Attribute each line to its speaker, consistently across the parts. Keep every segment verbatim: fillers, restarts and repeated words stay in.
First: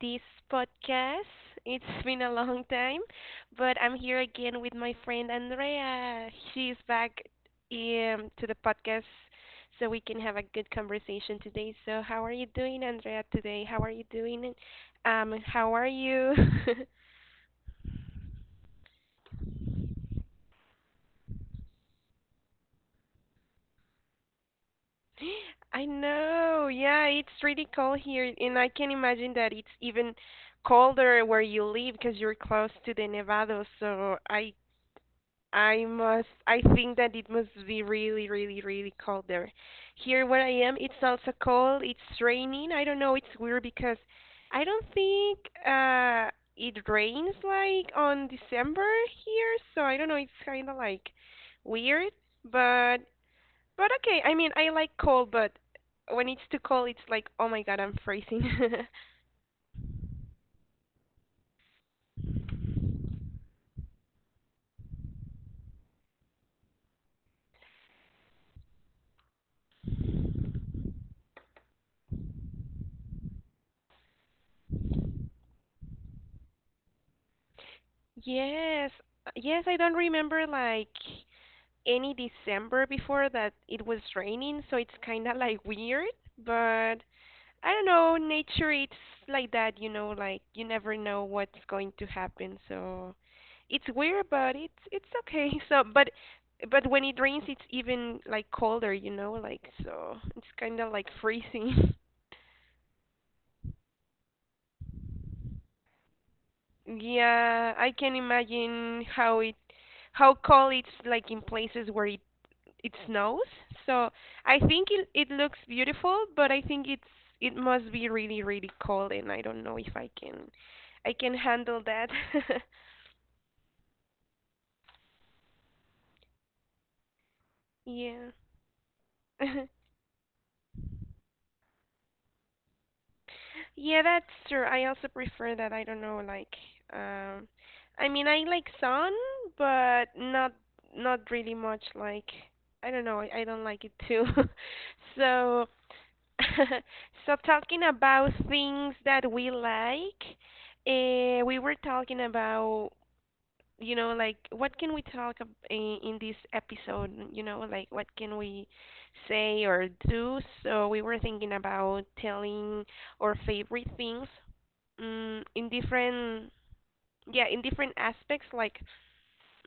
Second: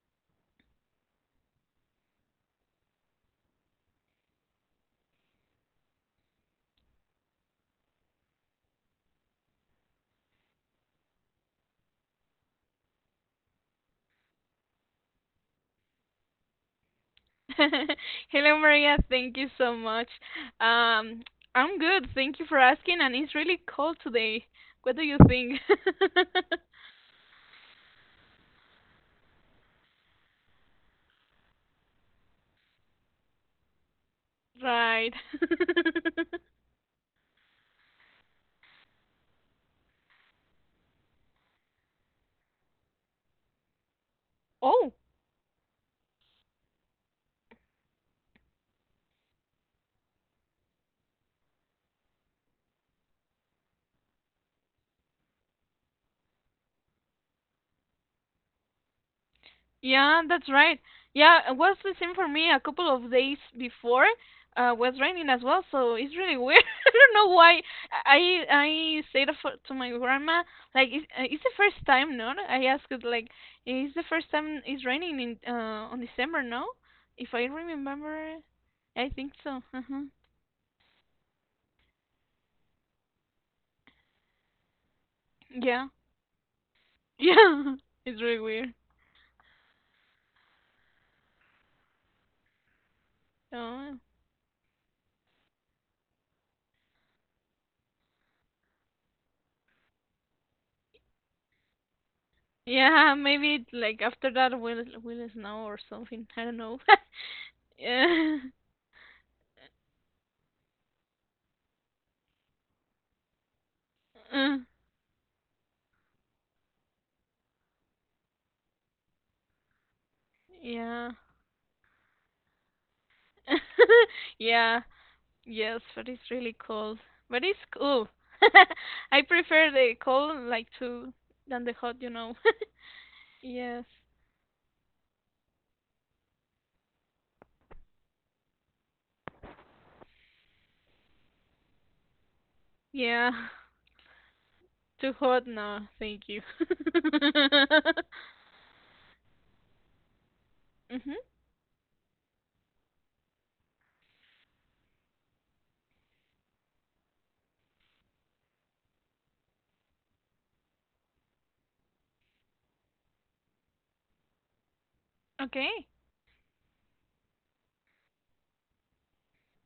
Speaker 1: this podcast. It's been a long time, but I'm here again with my friend Andrea. She's back um, to the podcast so we can have a good conversation today. So how are you doing, Andrea, today? How are you doing? Um how are you?
Speaker 2: Hello, Maria. Thank you so much. Um, I'm good. Thank you for asking. And it's really cold today. What do you think?
Speaker 1: I know. Yeah, it's really cold here and I can imagine that it's even colder where you live because you're close to the Nevado. So I
Speaker 2: Right.
Speaker 1: I must. I think that it must be really, really, really cold there. Here where I am, it's also cold. It's raining. I don't know. It's weird because I don't
Speaker 2: Oh,
Speaker 1: think uh it rains like on December here, so I don't know. It's kind of like weird, but but okay. I mean, I like cold, but when it's too cold, it's like, oh my God, I'm freezing.
Speaker 2: yeah, that's right. Yeah, it was the same for me a couple of days before. Uh, was raining as well, so it's really weird. I don't know why. I I said for, to my grandma, like it's, uh, it's the first time, no? I asked it like, it's the first time it's raining in uh on December, no? If I remember,
Speaker 1: Yes,
Speaker 2: I think so.
Speaker 1: yes, I don't
Speaker 2: Uh-huh.
Speaker 1: remember like any December before that it was raining, so it's kind of like
Speaker 2: Yeah,
Speaker 1: weird, but I
Speaker 2: yeah,
Speaker 1: don't know,
Speaker 2: it's really
Speaker 1: nature
Speaker 2: weird.
Speaker 1: it's like that, you know, like you never know what's going to happen, so it's
Speaker 2: Oh,
Speaker 1: weird, but it's it's okay. So, but but when it rains, it's even like colder, you know, like so it's kind of like freezing.
Speaker 2: yeah, maybe like after that will will snow or something. I don't know.
Speaker 1: Yeah, I can
Speaker 2: Yeah.
Speaker 1: imagine how it how cold it's like in places where it it snows. So
Speaker 2: Uh,
Speaker 1: I think it it looks beautiful, but I think it's it must be really really cold, and I don't know if I can
Speaker 2: yeah.
Speaker 1: I can handle that.
Speaker 2: yeah. Yes, but it's really cold. But it's cool.
Speaker 1: Yeah.
Speaker 2: I prefer the cold like to than the hot, you know. Yes.
Speaker 1: Yeah, that's true. I also prefer that. I don't know, like, um, I mean, I like sun, but not not really much. Like, I don't know. I,
Speaker 2: Yeah.
Speaker 1: I don't like it too.
Speaker 2: Too hot?
Speaker 1: So.
Speaker 2: No, thank you.
Speaker 1: So talking about things that we like,
Speaker 2: Mhm.
Speaker 1: uh, we were talking about, you know, like what can we talk ab in, in this episode, you know, like what can we say or do? So we were thinking about telling our favorite things, mm, in
Speaker 2: Okay.
Speaker 1: different, yeah, in different aspects, like,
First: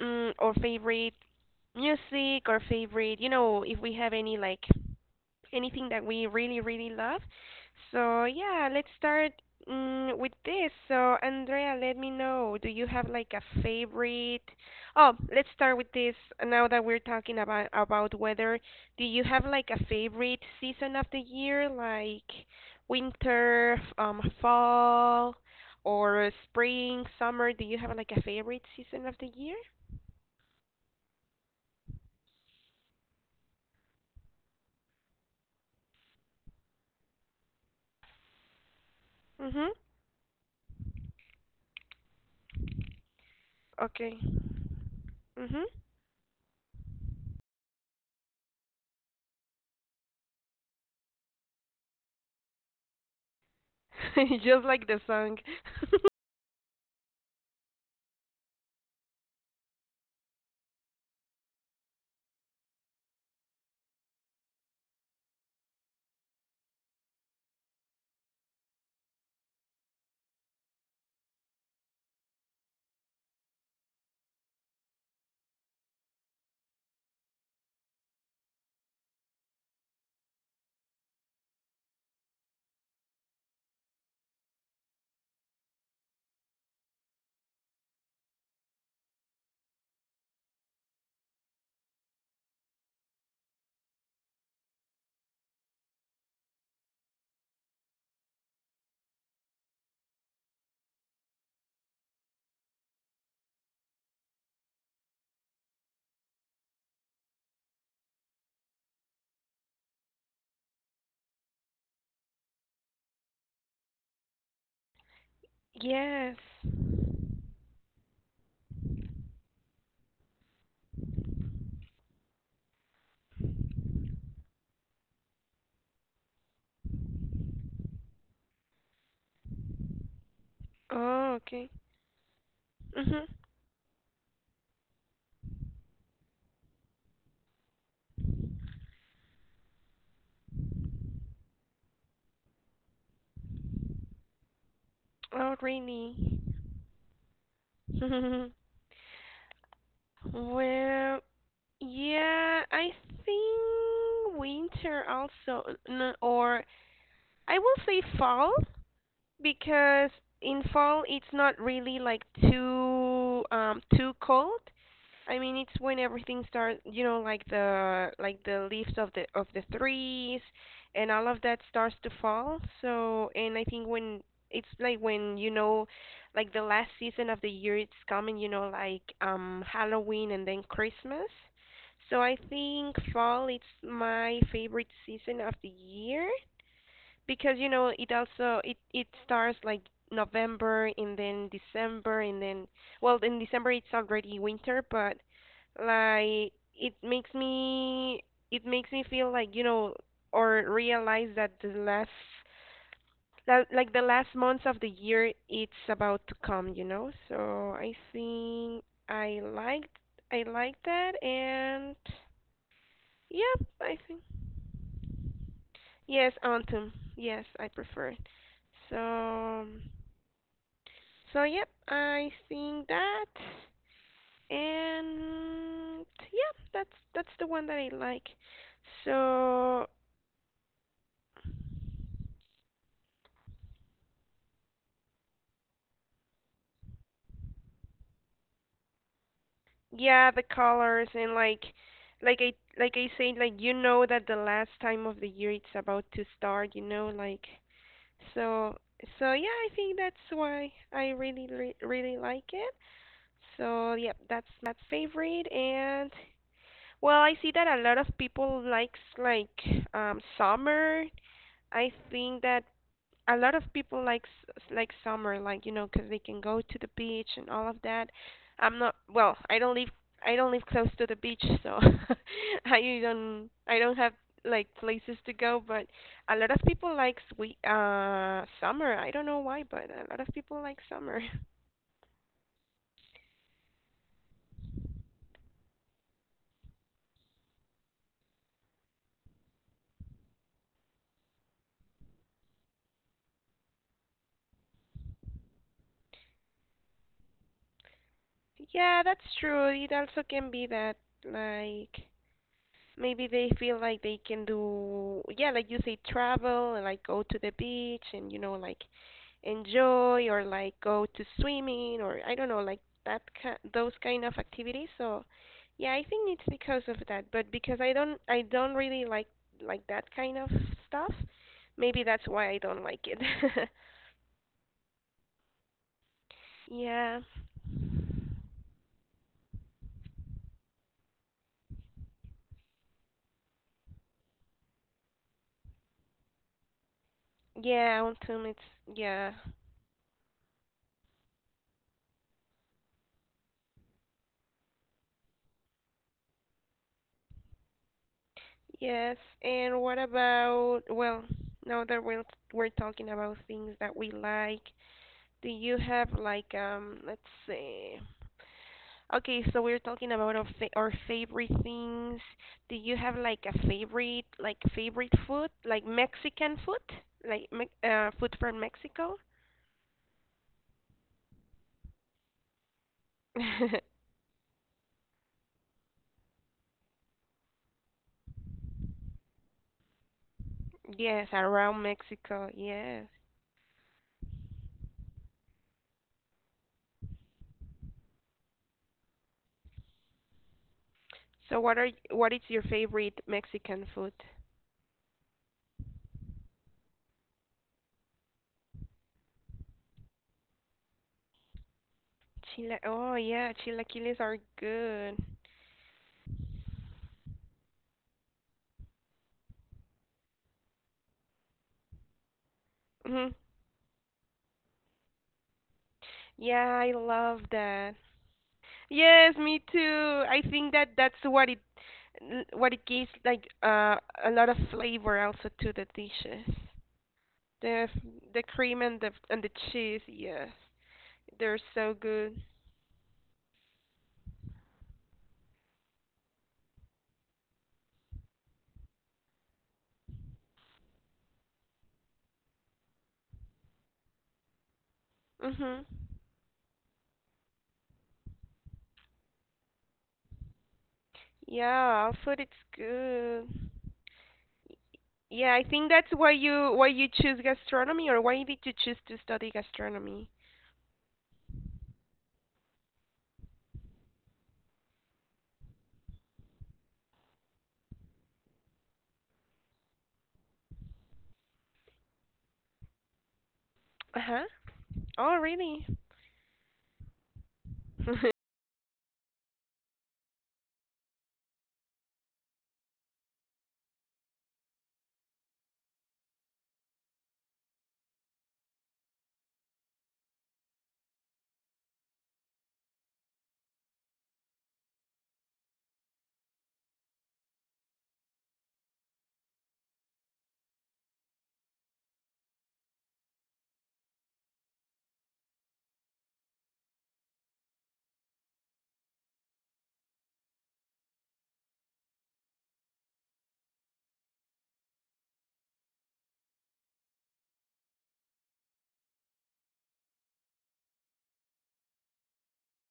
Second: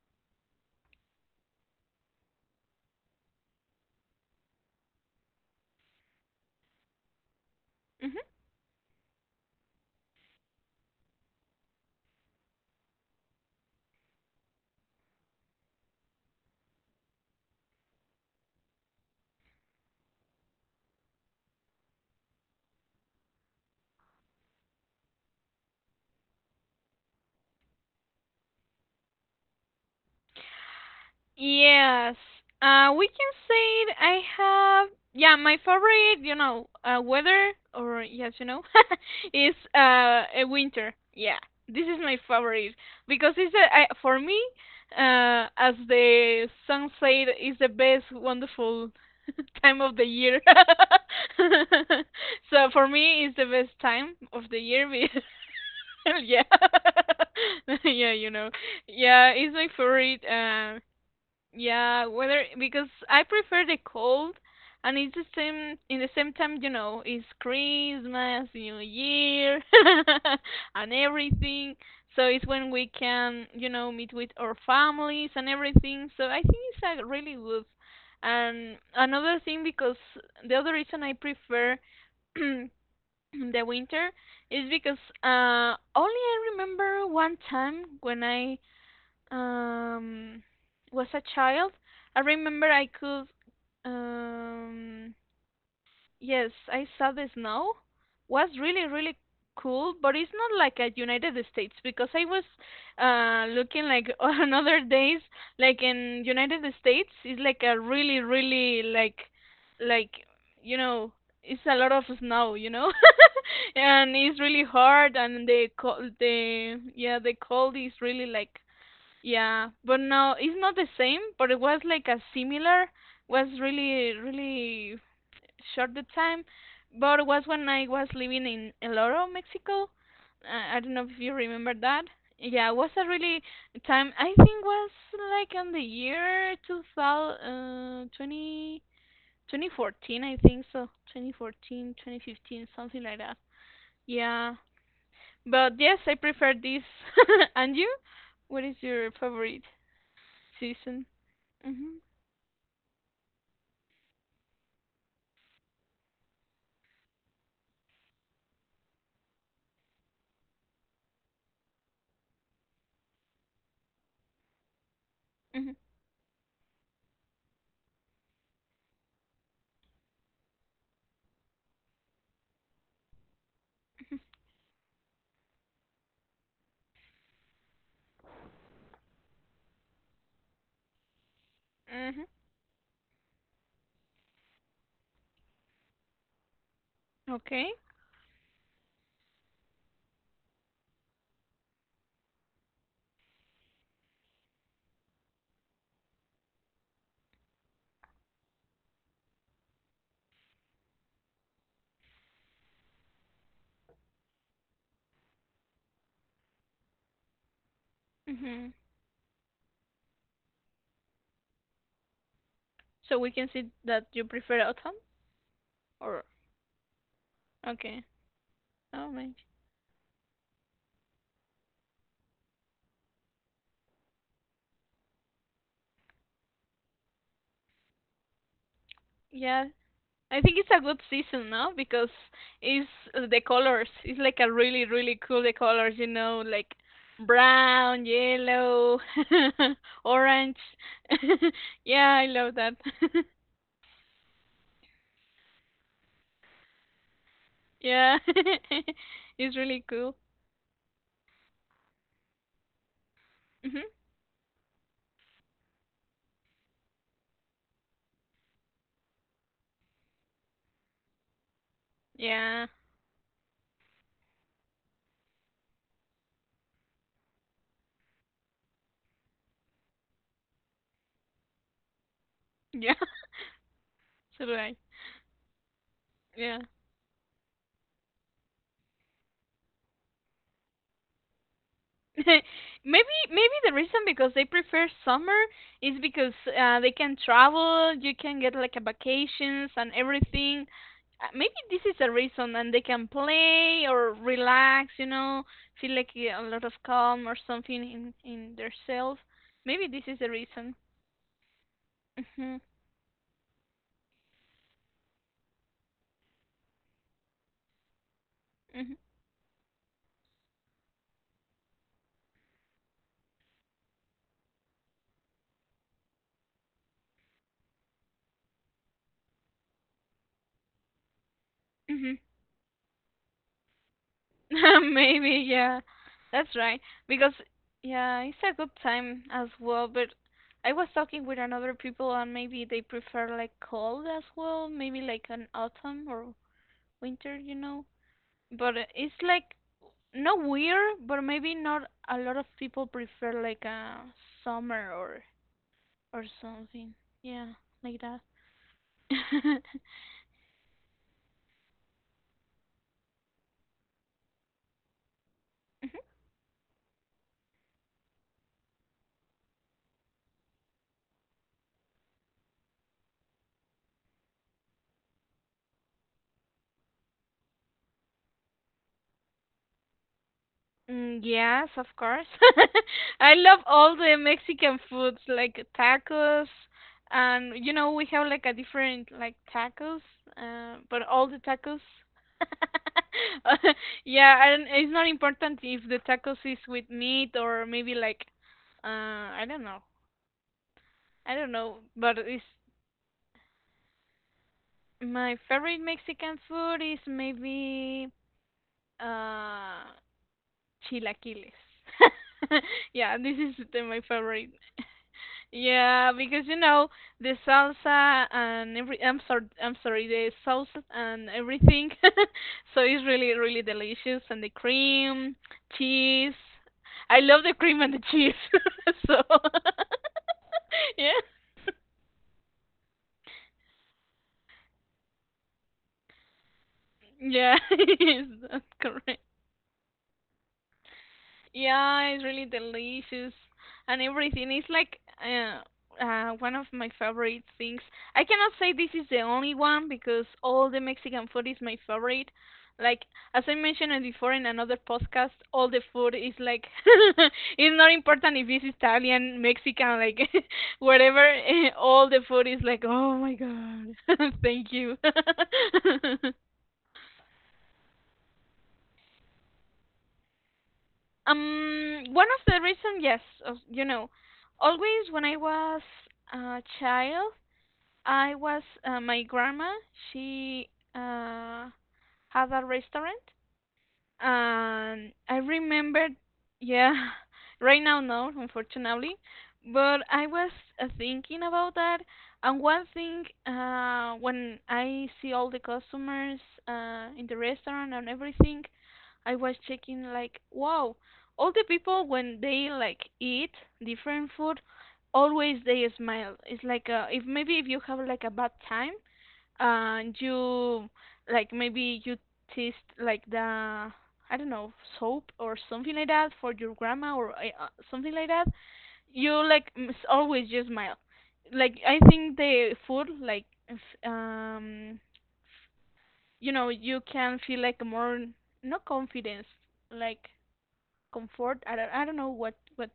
Speaker 1: mm, our favorite music, our favorite, you know, if we have any like anything that we really, really love.
Speaker 2: Mhm.
Speaker 1: So yeah, let's start mm, with this. So Andrea, let me know. Do you have like a favorite? Oh, let's start with this. Now that we're talking about about weather, do you have like a favorite season of the year, like winter, f- um, fall, or spring, summer? Do you have like a favorite season of the year?
Speaker 2: Yes. Uh, we can say it. I have, yeah, my favorite, you know, uh, weather, or yes, you know, is
Speaker 1: Mhm.
Speaker 2: uh, a winter. Yeah, this is my favorite because it's a, I,
Speaker 1: Okay.
Speaker 2: for me, uh,
Speaker 1: Mhm.
Speaker 2: as the sunset is the best, wonderful time of the year. So for me, it's the best time of the
Speaker 1: Just like
Speaker 2: year.
Speaker 1: the
Speaker 2: be-
Speaker 1: song.
Speaker 2: Yeah, yeah, you know, yeah, it's my favorite. Um, yeah, whether because I prefer the cold, and it's the same in the same time, you know, it's Christmas, New Year, and everything. So it's when we can, you know, meet with our families and everything. So I think it's a really good. And another thing, because the other reason I prefer the winter is because uh only I remember one time when I um was a child, I remember I could um yes, I saw the snow. Was really really cool, but it's not like at United States because I was uh looking like on other days like in United States it's like a really really like like you know it's a lot of snow, you know, and it's really hard and the co-
Speaker 1: Yes.
Speaker 2: the yeah the cold is really like yeah, but no, it's not the same, but it was like a similar, was really, really short the time, but it was when I was living in El Oro, Mexico. I, I don't know if you
Speaker 1: Oh, okay.
Speaker 2: remember that. Yeah, it was a
Speaker 1: Mhm.
Speaker 2: really time, I think was like on the year 2000, uh, 20, twenty fourteen, I think so, twenty fourteen, twenty fifteen, something like that. Yeah,
Speaker 1: Oh,
Speaker 2: but yes, I
Speaker 1: really?
Speaker 2: prefer this. And you? What is your favorite season?
Speaker 1: Well,
Speaker 2: Mhm.
Speaker 1: yeah, I think winter also, n- or I will say fall because in fall it's not really like too um too cold. I mean,
Speaker 2: Mhm.
Speaker 1: it's when everything starts, you know, like the like the leaves of the of the trees and all of that starts to fall. So, and I think when it's like when you know, like the last season of the year it's coming, you know, like um Halloween and then Christmas. So
Speaker 2: Mhm.
Speaker 1: I think fall it's my favorite season of the year. Because
Speaker 2: Okay.
Speaker 1: you know it also it it starts like November and then December, and then well, in December it's already winter but like it makes me it makes me feel like you know or realize that the last la- like the last months of the year it's about to come, you know, so I
Speaker 2: Mhm.
Speaker 1: think I liked I like that. And
Speaker 2: So we can
Speaker 1: yeah,
Speaker 2: see
Speaker 1: I
Speaker 2: that
Speaker 1: think
Speaker 2: you prefer autumn or
Speaker 1: yes, autumn, yes, I
Speaker 2: okay.
Speaker 1: prefer it,
Speaker 2: Oh my.
Speaker 1: so. So yep, I seen that, and yeah, that's that's the one that I like.
Speaker 2: Yeah.
Speaker 1: So
Speaker 2: I think it's a good season now because it's uh, the colors. It's like a really really cool the colors, you know, like brown, yellow,
Speaker 1: yeah, the
Speaker 2: orange.
Speaker 1: colors and like
Speaker 2: Yeah, I
Speaker 1: like I
Speaker 2: love that.
Speaker 1: like I say like you know that the last time of the year it's about to start, you know, like
Speaker 2: Yeah.
Speaker 1: so. So
Speaker 2: It's
Speaker 1: yeah, I
Speaker 2: really
Speaker 1: think
Speaker 2: cool.
Speaker 1: that's why I really re- really like it.
Speaker 2: Mhm.
Speaker 1: So yep, that's my favorite and well, I see that a lot of people likes like um summer. I think that
Speaker 2: Yeah.
Speaker 1: a lot of people like s- like summer, like you know, 'cause they can go to the beach and all of that. I'm not well. I don't live, I don't live close to the beach, so
Speaker 2: Yeah.
Speaker 1: I don't I don't have
Speaker 2: So do
Speaker 1: like
Speaker 2: I.
Speaker 1: places to go. But a lot
Speaker 2: Yeah.
Speaker 1: of people like we uh summer. I don't know why, but a lot of people like summer.
Speaker 2: maybe maybe the reason because they prefer summer is because uh, they can travel, you can get like a vacations and everything. Uh, Maybe this is a reason, and they can play or relax, you know, feel like yeah, a lot of calm or something in in their
Speaker 1: Yeah,
Speaker 2: self.
Speaker 1: that's true.
Speaker 2: Maybe
Speaker 1: It
Speaker 2: this is
Speaker 1: also
Speaker 2: the
Speaker 1: can be
Speaker 2: reason.
Speaker 1: that like
Speaker 2: Mhm.
Speaker 1: maybe they feel like they can do, yeah, like you say, travel and like go to the beach and, you know, like
Speaker 2: Mhm.
Speaker 1: enjoy or like go to swimming or I don't know, like that ki those kind of activities. So, yeah, I think it's because of that, but because I don't I don't really like like that kind of stuff, maybe
Speaker 2: Mhm.
Speaker 1: that's why I don't like it.
Speaker 2: Maybe, yeah. That's right.
Speaker 1: Yeah.
Speaker 2: Because, yeah, it's a good time as well, but I was talking with another people and maybe they prefer like cold as well, maybe like an autumn or winter, you know.
Speaker 1: Yeah, autumn it's
Speaker 2: But uh, it's
Speaker 1: yeah.
Speaker 2: like not weird, but maybe not a lot of people prefer like a summer or or something. Yeah, like that.
Speaker 1: Yes, and what about, well, now that we're we're talking about things that we like, do you have like um, let's see. Okay, so we're talking about our fa our favorite things. Do you have like a favorite like favorite food, like Mexican food, like me uh food from Mexico?
Speaker 2: Mm, yes, of course. I love all the Mexican foods like tacos and you know we have like a different like tacos, uh, but all
Speaker 1: Yes,
Speaker 2: the tacos.
Speaker 1: around Mexico. Yes.
Speaker 2: Yeah, and it's not important if the tacos is with meat or maybe like uh I don't know. I don't
Speaker 1: So what
Speaker 2: know,
Speaker 1: are
Speaker 2: but
Speaker 1: what
Speaker 2: it's
Speaker 1: is your favorite Mexican food?
Speaker 2: my favorite Mexican food is maybe uh chilaquiles.
Speaker 1: Chila. Oh
Speaker 2: Yeah, this
Speaker 1: yeah,
Speaker 2: is the, my
Speaker 1: chilaquiles are
Speaker 2: favorite.
Speaker 1: good.
Speaker 2: Yeah, because you know the salsa and every I'm sorry I'm sorry the sauces and everything, so it's really really delicious and the cream, cheese.
Speaker 1: Yeah, I
Speaker 2: I
Speaker 1: love
Speaker 2: love the cream and
Speaker 1: that.
Speaker 2: the cheese. So
Speaker 1: Yes, me too. I think that that's
Speaker 2: yeah,
Speaker 1: what it n- what it gives like uh a lot of flavor also to the dishes.
Speaker 2: yeah,
Speaker 1: The f-
Speaker 2: yes,
Speaker 1: the
Speaker 2: that's
Speaker 1: cream and the
Speaker 2: correct.
Speaker 1: and the cheese, yes. They're so
Speaker 2: Yeah, it's
Speaker 1: good.
Speaker 2: really delicious and everything. It's like uh, uh, one of my favorite things. I cannot say this is the only one because all the Mexican food is my favorite. Like as I mentioned it before in another podcast, all the
Speaker 1: Mhm.
Speaker 2: food is like it's not important if it's Italian, Mexican, like whatever.
Speaker 1: Yeah,
Speaker 2: All
Speaker 1: our
Speaker 2: the
Speaker 1: food
Speaker 2: food is
Speaker 1: it's
Speaker 2: like, oh my
Speaker 1: good.
Speaker 2: god, thank you.
Speaker 1: Yeah, I think that's why you why you choose gastronomy or why did you choose to study gastronomy?
Speaker 2: Um, one of the reasons, yes, of, you know, always when I was a child, I was uh, my grandma. She uh, had a restaurant,
Speaker 1: Uh-huh.
Speaker 2: um,
Speaker 1: Oh,
Speaker 2: I
Speaker 1: really?
Speaker 2: remembered, yeah, right now no, unfortunately, but I was uh, thinking about that. And one thing, uh, when I see all the customers uh, in the restaurant and everything, I was checking like, wow, all the people when they like eat different food, always they smile. It's like uh, if maybe if you have like a bad time and you like maybe you taste like the I don't know soap or something like that for your grandma or uh, uh, something like that, you like m- s- always just smile. Like I think the food like f- um you know you can feel like more no confidence like comfort I don't I don't know what what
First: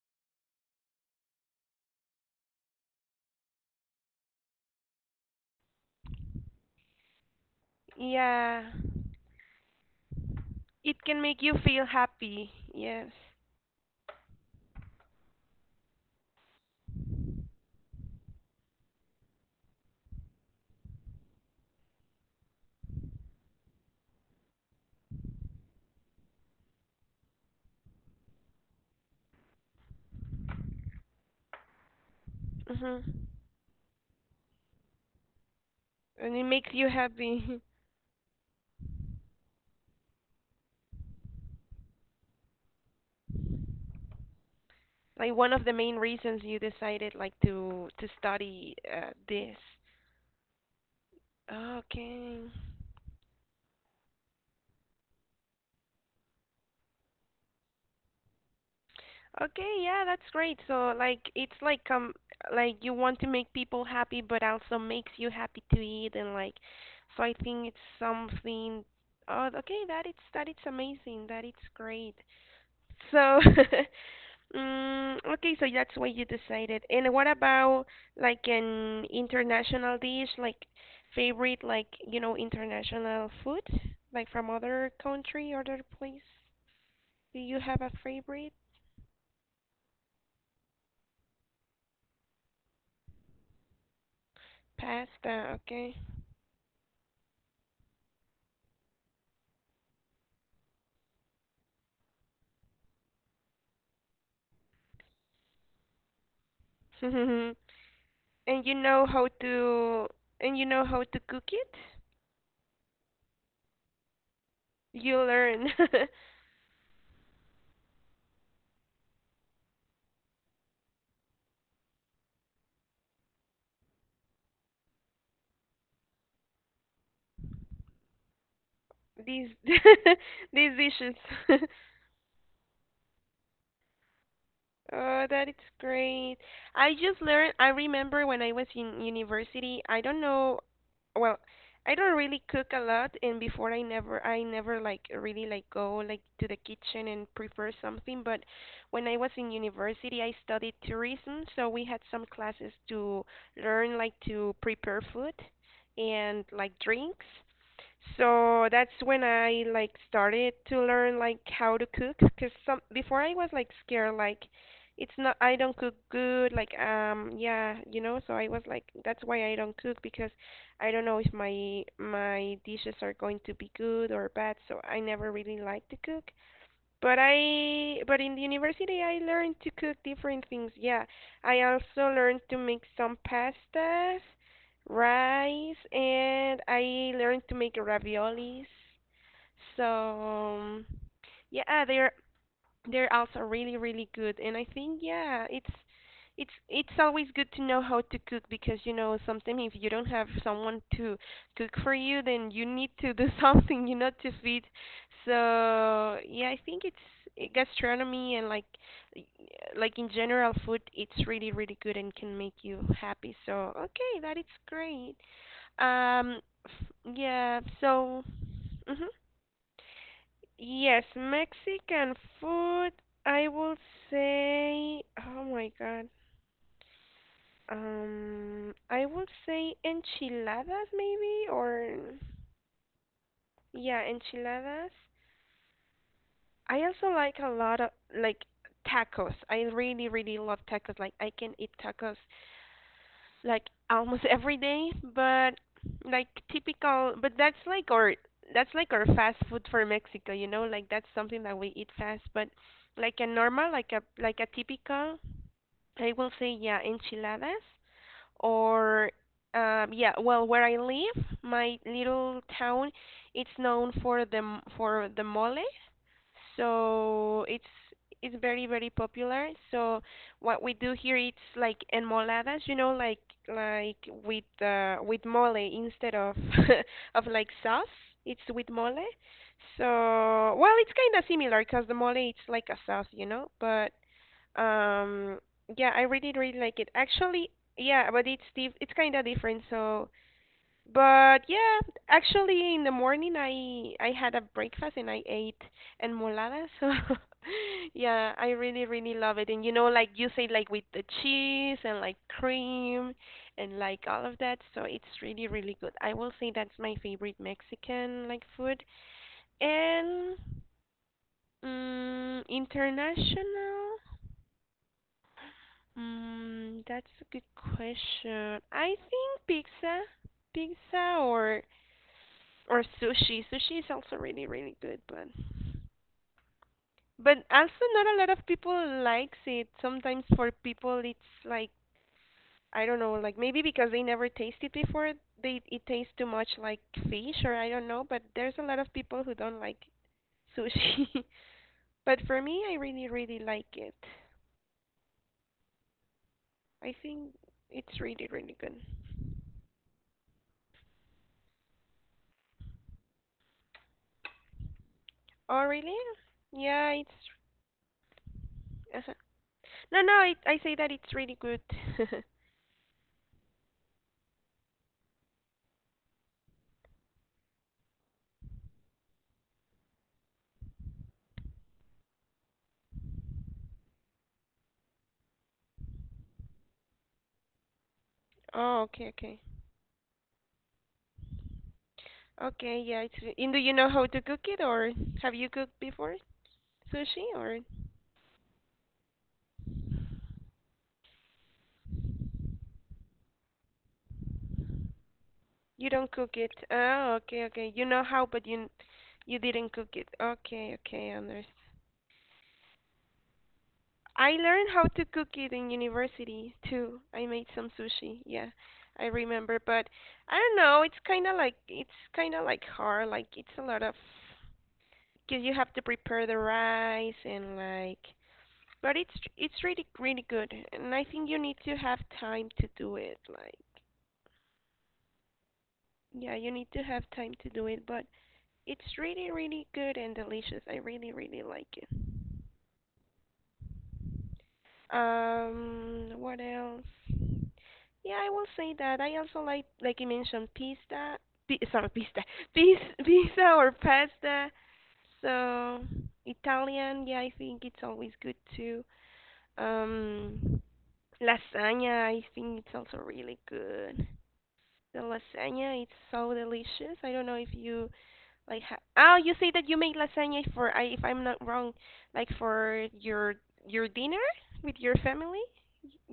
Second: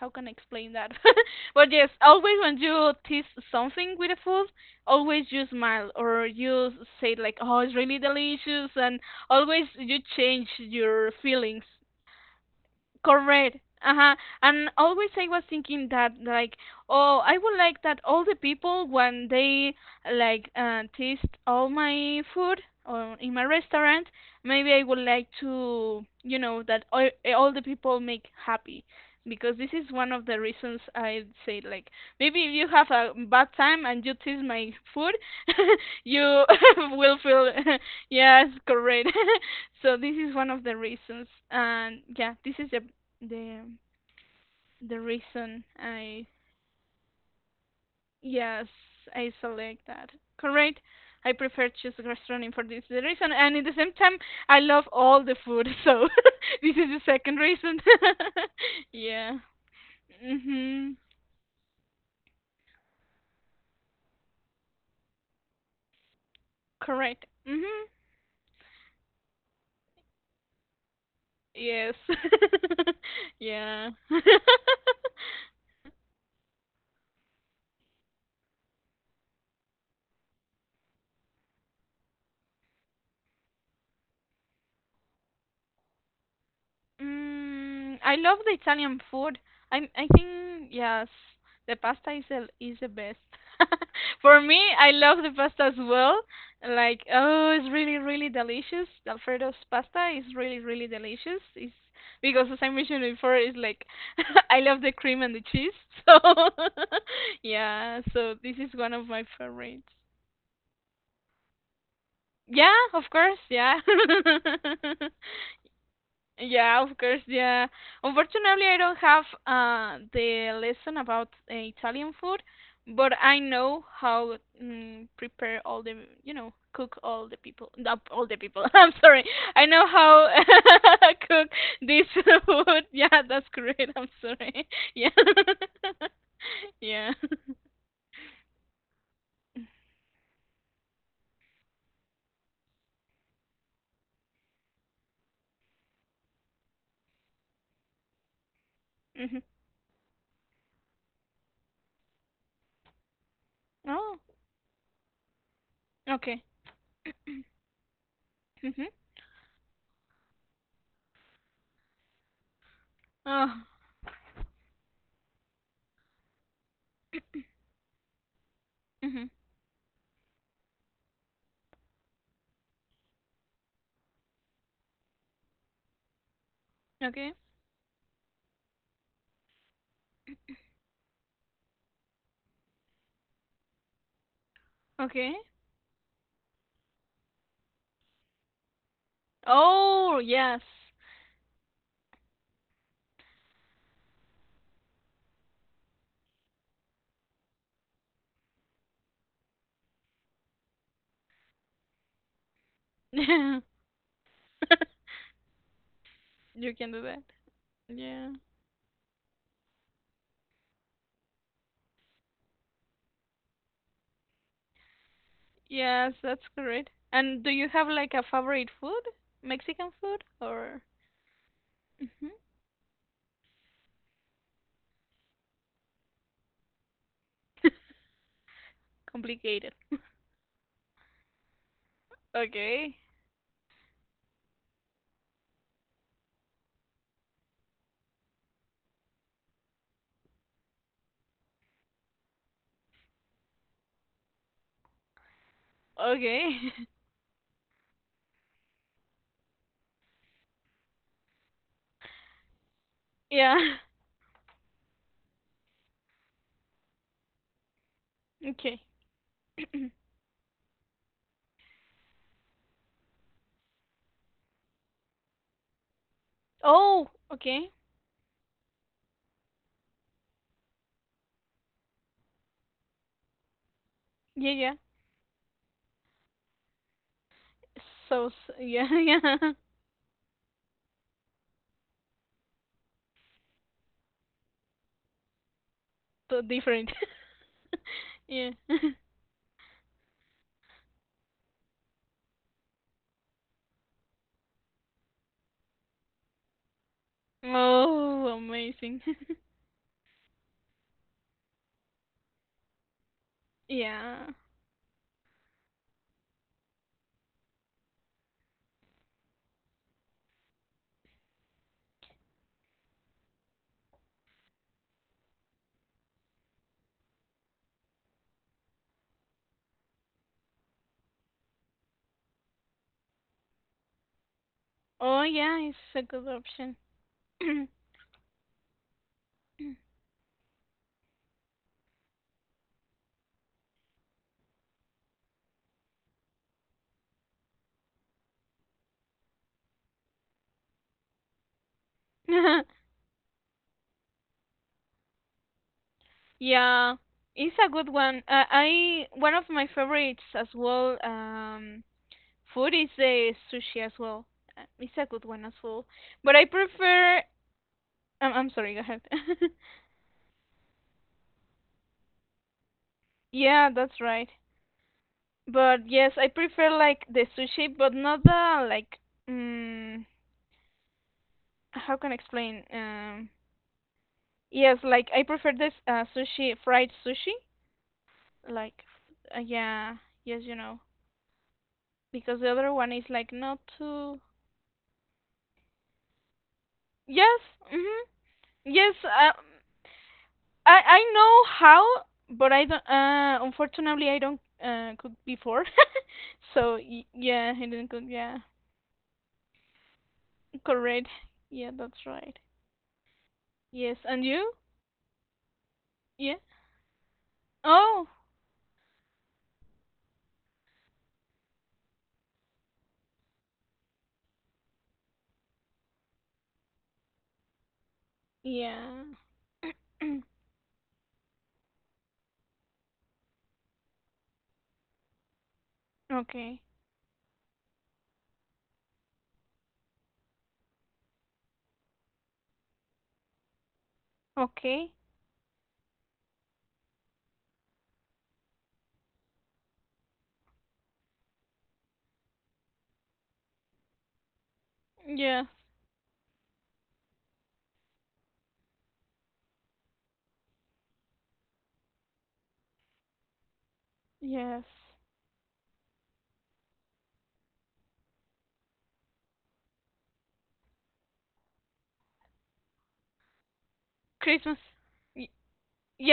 Speaker 2: how can I explain that? But yes, always when you taste something with the food, always you smile or you say like, "Oh, it's really
Speaker 1: Yeah.
Speaker 2: delicious," and always you change
Speaker 1: It
Speaker 2: your
Speaker 1: can make you
Speaker 2: feelings.
Speaker 1: feel happy. Yes.
Speaker 2: Correct. Uh-huh. And always I was thinking that like, oh, I would like that all the people when they like uh, taste all my food or in my restaurant, maybe I would like to, you know, that all, eh, all the people make happy because this is one of the reasons I say like maybe if you have
Speaker 1: Mm-hmm.
Speaker 2: a bad time and you taste my food, you
Speaker 1: And it makes you
Speaker 2: will feel
Speaker 1: happy.
Speaker 2: yes, correct. So this is one of the reasons and yeah this is the the the
Speaker 1: Like one of
Speaker 2: reason
Speaker 1: the main
Speaker 2: I
Speaker 1: reasons you decided like to to
Speaker 2: yes
Speaker 1: study uh,
Speaker 2: I
Speaker 1: this.
Speaker 2: select that correct. I prefer choose
Speaker 1: Okay.
Speaker 2: gastronomy for this the reason, and at the same time I love all the food, so this is the second reason. Yeah.
Speaker 1: Okay, yeah, that's great. So
Speaker 2: Mhm.
Speaker 1: like it's like um like you want to make people happy but also makes you happy to eat and like so
Speaker 2: Correct.
Speaker 1: I think it's
Speaker 2: Mhm.
Speaker 1: something oh okay, that it's that it's amazing. That it's
Speaker 2: Yes.
Speaker 1: great. So,
Speaker 2: Yeah.
Speaker 1: mm, okay, so that's why you decided. And what about like an international dish, like favorite, like, you know, international food, like from other country, other place? Do you have a
Speaker 2: Mm, I love
Speaker 1: favorite?
Speaker 2: the Italian food. I I think yes, the pasta is the is the best. For me, I love the
Speaker 1: Pasta,
Speaker 2: pasta as
Speaker 1: okay.
Speaker 2: well. Like, oh, it's really really delicious. The Alfredo's pasta is really really delicious. It's because as I mentioned before, it's like I love the cream and the cheese. So yeah, so this
Speaker 1: And
Speaker 2: is
Speaker 1: you
Speaker 2: one
Speaker 1: know
Speaker 2: of my
Speaker 1: how
Speaker 2: favorites.
Speaker 1: to, and you know how to cook it?
Speaker 2: Yeah, of course, yeah.
Speaker 1: You learn
Speaker 2: Yeah, of course. Yeah. Unfortunately, I don't have uh, the lesson about uh, Italian food, but I know how mm, prepare all the, you know, cook all the people, not all the people. I'm sorry.
Speaker 1: these
Speaker 2: I know how
Speaker 1: these dishes.
Speaker 2: cook this food. Yeah, that's great. I'm sorry. Yeah.
Speaker 1: Oh, that is great. I
Speaker 2: Yeah.
Speaker 1: just learned, I remember when I was in university, I don't know, well, I don't really cook a lot, and before I never, I never like really like go like to the kitchen and prepare something, but when I was
Speaker 2: Mhm.
Speaker 1: in university, I studied tourism, so we had some classes to learn like
Speaker 2: Oh,
Speaker 1: to prepare food and
Speaker 2: okay.
Speaker 1: like drinks. So
Speaker 2: Mhm.
Speaker 1: that's when I like started to learn like how to cook because some before I was
Speaker 2: Oh.
Speaker 1: like scared like it's not I don't cook good like um yeah you know so I was like that's
Speaker 2: Mhm.
Speaker 1: why I don't cook because I don't know if my my dishes are going to be good or bad, so I never really like to cook but
Speaker 2: Okay.
Speaker 1: I, but in the university, I learned to cook different things. Yeah, I also learned to make some pastas,
Speaker 2: Okay.
Speaker 1: rice, and I learned to make raviolis.
Speaker 2: Oh, yes.
Speaker 1: So, yeah, there they're also really, really good, and I think yeah, it's it's it's always good to know how to cook because you know sometimes if you don't have someone to cook for you, then you need to do something, you know, to feed. So yeah, I
Speaker 2: You
Speaker 1: think
Speaker 2: can do
Speaker 1: it's
Speaker 2: that.
Speaker 1: it,
Speaker 2: Yeah.
Speaker 1: gastronomy and like y- like in general food, it's really, really good and can make you happy. So okay, that is great.
Speaker 2: Yes,
Speaker 1: Um,
Speaker 2: that's correct.
Speaker 1: f-
Speaker 2: And do
Speaker 1: yeah,
Speaker 2: you have like a
Speaker 1: so.
Speaker 2: favorite food?
Speaker 1: Mhm.
Speaker 2: Mexican food or
Speaker 1: Yes, Mexican
Speaker 2: mhm.
Speaker 1: food, I will say, oh my God. Um, I would
Speaker 2: Complicated?
Speaker 1: say enchiladas maybe or
Speaker 2: Okay.
Speaker 1: yeah, enchiladas. I also like a lot of like tacos. I really, really love tacos. Like I can eat tacos like almost every day, but like
Speaker 2: Okay.
Speaker 1: typical, but that's like our that's like our fast food for Mexico, you know, like that's something that we eat fast, but like a normal,
Speaker 2: Yeah.
Speaker 1: like a like a typical, I will say yeah, enchiladas
Speaker 2: Okay.
Speaker 1: or um yeah, well, where I live, my little town, it's known for the m- for the mole,
Speaker 2: Oh,
Speaker 1: so it's
Speaker 2: okay.
Speaker 1: it's very very popular. So what we do here it's like enmoladas, you know, like like with
Speaker 2: Yeah, yeah.
Speaker 1: uh, with mole instead of of like sauce,
Speaker 2: So, s-
Speaker 1: it's with
Speaker 2: yeah,
Speaker 1: mole.
Speaker 2: yeah.
Speaker 1: So well, it's kind of similar because the mole it's like a sauce, you know, but um yeah, I really
Speaker 2: So
Speaker 1: really like it
Speaker 2: different.
Speaker 1: actually. Yeah, but it's
Speaker 2: Yeah.
Speaker 1: diff- it's kind of different, so but yeah, actually in the morning I I had a breakfast and I ate enmolada. So
Speaker 2: Oh,
Speaker 1: yeah, I really
Speaker 2: amazing.
Speaker 1: really love it. And you know like you say like with the cheese and like cream and like all
Speaker 2: Yeah.
Speaker 1: of that. So it's really really good. I will say that's my favorite Mexican like food. And mm, international? Mm, that's a good question. I think pizza. Pizza or or sushi. Sushi is also really really good,
Speaker 2: Oh,
Speaker 1: but
Speaker 2: yeah, it's a good option.
Speaker 1: but also not a lot of people likes it. Sometimes for people it's like I don't know, like maybe because they never tasted it before, they it tastes too much like fish or I don't know. But there's a lot of people who don't like sushi. But for me, I really really like it. I
Speaker 2: Yeah,
Speaker 1: think
Speaker 2: it's a good
Speaker 1: it's
Speaker 2: one.
Speaker 1: really
Speaker 2: Uh,
Speaker 1: really good.
Speaker 2: I One of my favorites as well. Um, food is the sushi as well. Uh, It's a good one as
Speaker 1: Oh
Speaker 2: well.
Speaker 1: really?
Speaker 2: But I
Speaker 1: Yeah,
Speaker 2: prefer.
Speaker 1: it's.
Speaker 2: I'm, I'm sorry. Go
Speaker 1: uh
Speaker 2: ahead.
Speaker 1: No, no, I I say that it's really good.
Speaker 2: Yeah, that's right. But yes, I prefer like the sushi, but not the like. Mm, how can I explain? Um, yes, like I prefer this uh, sushi, fried sushi.
Speaker 1: Oh,
Speaker 2: Like,
Speaker 1: okay, okay.
Speaker 2: uh, yeah, yes, you know, because the other
Speaker 1: Okay,
Speaker 2: one
Speaker 1: yeah,
Speaker 2: is
Speaker 1: it's
Speaker 2: like
Speaker 1: re- and do
Speaker 2: not
Speaker 1: you know how to
Speaker 2: too.
Speaker 1: cook it or have you cooked before sushi
Speaker 2: Yes.
Speaker 1: or
Speaker 2: Mm-hmm. Yes, uh, I I know how, but I don't. Uh, unfortunately, I don't uh cook before,
Speaker 1: you don't cook it?
Speaker 2: so y-
Speaker 1: Oh, okay,
Speaker 2: yeah, I
Speaker 1: okay. You
Speaker 2: didn't
Speaker 1: know
Speaker 2: cook.
Speaker 1: how
Speaker 2: Yeah,
Speaker 1: but you n- You didn't cook it. Okay,
Speaker 2: correct.
Speaker 1: okay, understand.
Speaker 2: Yeah, that's right. Yes, and
Speaker 1: I
Speaker 2: you?
Speaker 1: learned how to cook it in
Speaker 2: Yeah.
Speaker 1: university too. I made some
Speaker 2: Oh,
Speaker 1: sushi. Yeah. I remember, but I don't know, it's kind of like it's kind of like hard, like it's a lot of because you have to prepare the rice and like But
Speaker 2: yeah.
Speaker 1: it's it's really really good, and I think you need to have time to do it. Like, yeah, you
Speaker 2: Okay,
Speaker 1: need to have time to do it, but it's really really good and delicious. I really really like it.
Speaker 2: okay.
Speaker 1: Um, what else? Yeah, I will say that I also like like you mentioned pizza. Pi- sorry, pizza, pizza, pizza or pasta.
Speaker 2: Yes,
Speaker 1: So Italian, yeah, I think it's always good too. Um, Lasagna, I think it's also really good.
Speaker 2: yes.
Speaker 1: The lasagna its so delicious. I don't know if you like ha Oh, you say that you make lasagna for I if I'm not wrong, like for your your dinner
Speaker 2: Christmas.
Speaker 1: with your family?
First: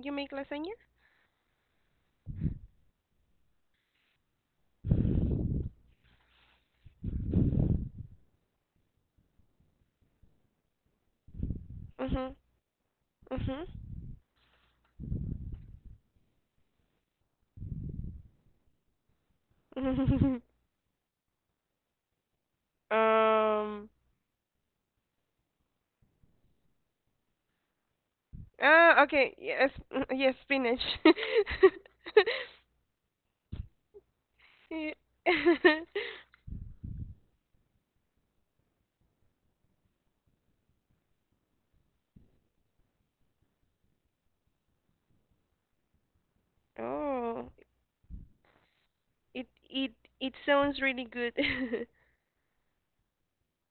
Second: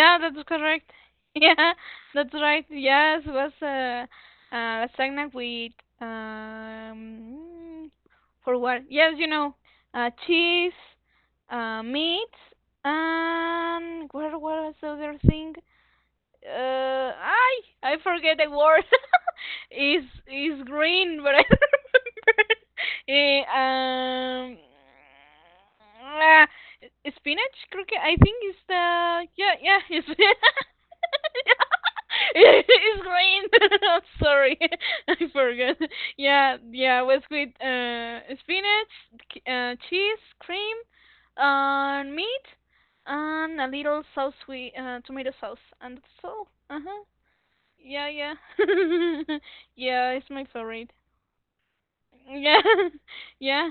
Speaker 1: You make
Speaker 2: that's
Speaker 1: lasagna?
Speaker 2: correct. Yeah, that's right. Yes, was uh, uh, lasagna with um for what? Yes, you know, uh, cheese, uh, meat,
Speaker 1: Mhm.
Speaker 2: and what what was the other thing? uh I I forget the word. is
Speaker 1: Mhm.
Speaker 2: is green, but I remember. Eh,
Speaker 1: Um.
Speaker 2: um ah, Spinach, creo que, I think it's the—
Speaker 1: Ah, okay.
Speaker 2: yeah,
Speaker 1: Yes.
Speaker 2: yeah, it's
Speaker 1: Yes, spinach.
Speaker 2: yeah, it's green. I'm sorry.
Speaker 1: Yeah.
Speaker 2: I forgot. Yeah, yeah, was with uh spinach, c- uh cheese cream, and meat, and a little sauce with uh, tomato sauce, and that's all. Uh huh.
Speaker 1: Oh,
Speaker 2: Yeah, yeah.
Speaker 1: it it
Speaker 2: Yeah, it's
Speaker 1: it
Speaker 2: my
Speaker 1: sounds
Speaker 2: favorite.
Speaker 1: really good.
Speaker 2: Yeah, yeah,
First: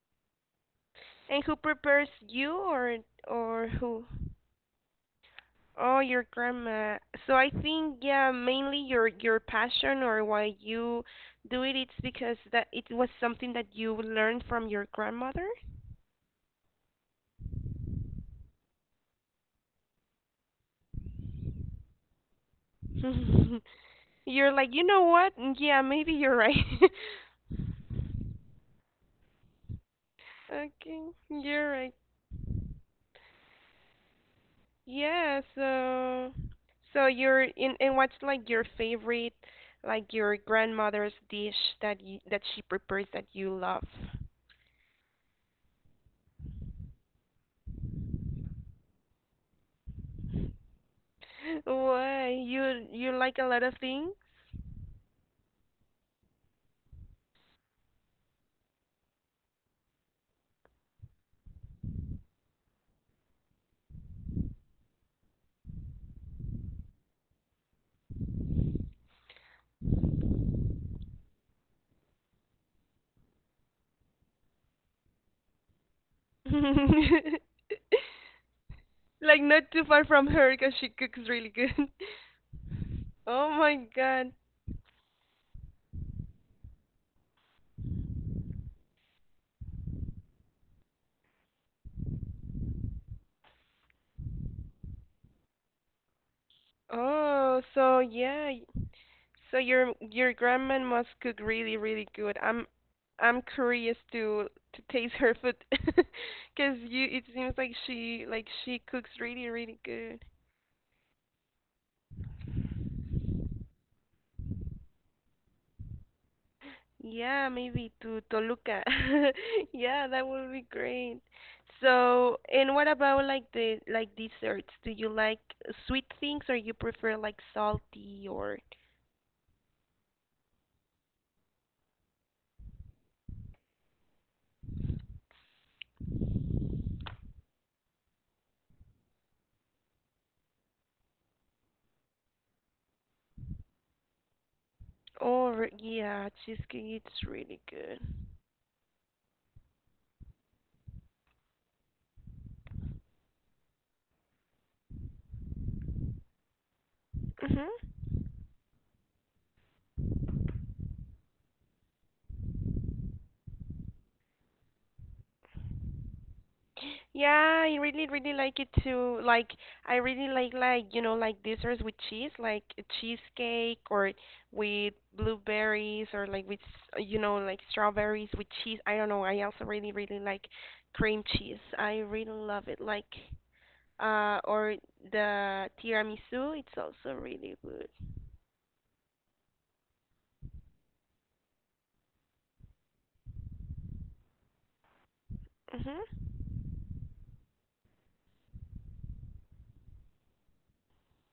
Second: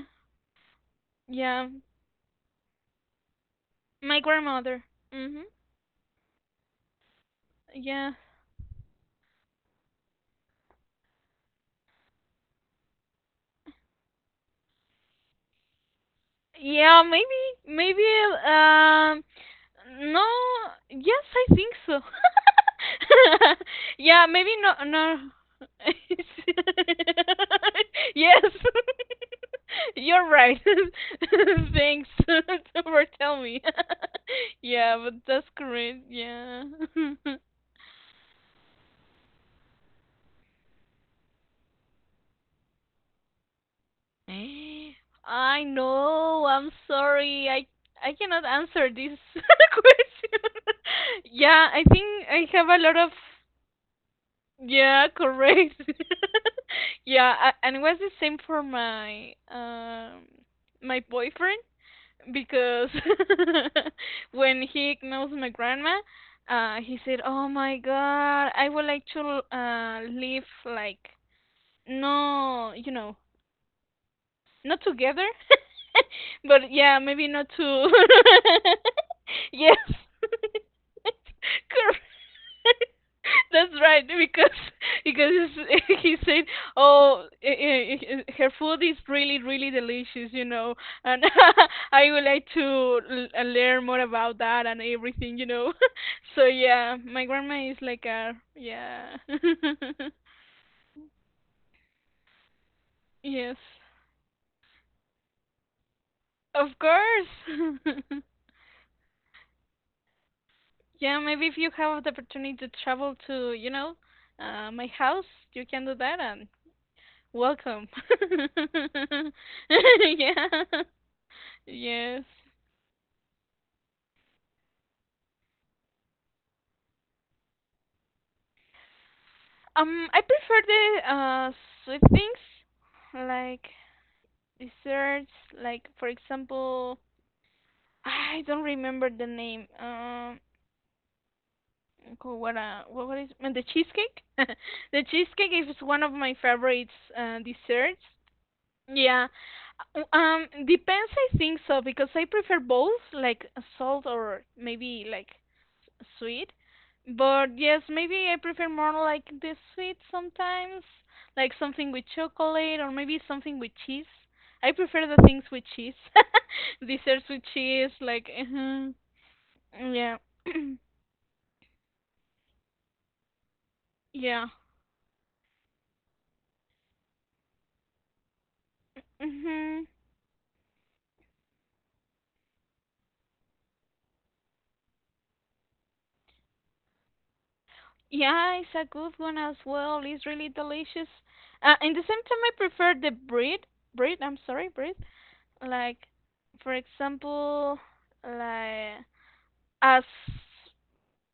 Speaker 1: And who
Speaker 2: yeah.
Speaker 1: prepares you or or who?
Speaker 2: My grandmother. Mhm.
Speaker 1: Oh, your grandma. So I think
Speaker 2: Yeah.
Speaker 1: yeah, mainly your your passion or why you do it, it's because that it was something that you learned from your grandmother.
Speaker 2: Yeah, maybe, maybe, um, no, yes, I think so. Yeah, maybe
Speaker 1: You're like,
Speaker 2: no,
Speaker 1: you know
Speaker 2: no.
Speaker 1: what? Yeah, maybe you're right.
Speaker 2: Yes, you're right.
Speaker 1: Okay, you're right.
Speaker 2: Thanks for telling me. Yeah, but
Speaker 1: Yeah,
Speaker 2: that's correct.
Speaker 1: so
Speaker 2: Yeah.
Speaker 1: so you're in and what's like your favorite, like your grandmother's dish that you that she prepares that you love?
Speaker 2: I know. I'm sorry. I I cannot answer this question. Yeah, I think
Speaker 1: Why?
Speaker 2: I have a
Speaker 1: You
Speaker 2: lot
Speaker 1: you
Speaker 2: of.
Speaker 1: like a lot of things?
Speaker 2: Yeah, correct. yeah, a- and it was the same for my um my boyfriend, because when he knows my grandma, uh he said, "Oh my god, I would like to uh live like— no, you know, not together, but yeah, maybe
Speaker 1: Like
Speaker 2: not to."
Speaker 1: not
Speaker 2: Yes.
Speaker 1: too far from her because she cooks really good. Oh my
Speaker 2: That's right,
Speaker 1: god.
Speaker 2: because because it's- he said, "Oh, i i i- her food is really, really delicious, you know, and I would like to l- uh, learn more about that and everything, you know." So yeah, my grandma
Speaker 1: Oh,
Speaker 2: is
Speaker 1: so
Speaker 2: like a—
Speaker 1: yeah. y-
Speaker 2: yeah,
Speaker 1: So your your grandma must cook really really good. I'm I'm
Speaker 2: yes,
Speaker 1: curious to to taste her food because
Speaker 2: of
Speaker 1: you it
Speaker 2: course.
Speaker 1: seems like she like she cooks really really good.
Speaker 2: Yeah, maybe if you have the opportunity to travel to, you know, uh, my house, you can do that, and—
Speaker 1: Yeah,
Speaker 2: Welcome.
Speaker 1: maybe to Toluca. Yeah, that would be
Speaker 2: Yeah.
Speaker 1: great.
Speaker 2: Yes.
Speaker 1: So, and what about like the like desserts? Do you like sweet things or you prefer like salty or
Speaker 2: Um, I prefer the uh sweet things, like desserts, like for example, I don't remember the name. Um, co- what uh, what what is uh, the cheesecake? The cheesecake
Speaker 1: or
Speaker 2: is one of
Speaker 1: yeah,
Speaker 2: my favorites
Speaker 1: cheesecake it's
Speaker 2: uh,
Speaker 1: really good.
Speaker 2: desserts. Yeah. Uh, Um, depends, I think so, because I prefer both, like salt or maybe like sweet. But
Speaker 1: Mhm.
Speaker 2: yes, maybe I prefer more like the sweet sometimes, like something with chocolate or maybe something with cheese. I prefer the things with cheese, desserts with
Speaker 1: Yeah, I
Speaker 2: cheese,
Speaker 1: really,
Speaker 2: like
Speaker 1: really like it
Speaker 2: uh
Speaker 1: too. Like, I
Speaker 2: yeah,
Speaker 1: really like, like, you know, like desserts with cheese, like a cheesecake or
Speaker 2: yeah,
Speaker 1: with blueberries or like with, s- you know, like strawberries with cheese. I don't know. I also
Speaker 2: mhm,
Speaker 1: really, really like cream cheese. I really love it. Like, uh, or the tiramisu. It's also really good.
Speaker 2: yeah. It's a good one as well. It's really delicious. Uh, in the same time, I prefer the bread, bread. I'm sorry, bread. Like,
Speaker 1: Mhm.
Speaker 2: for example, like as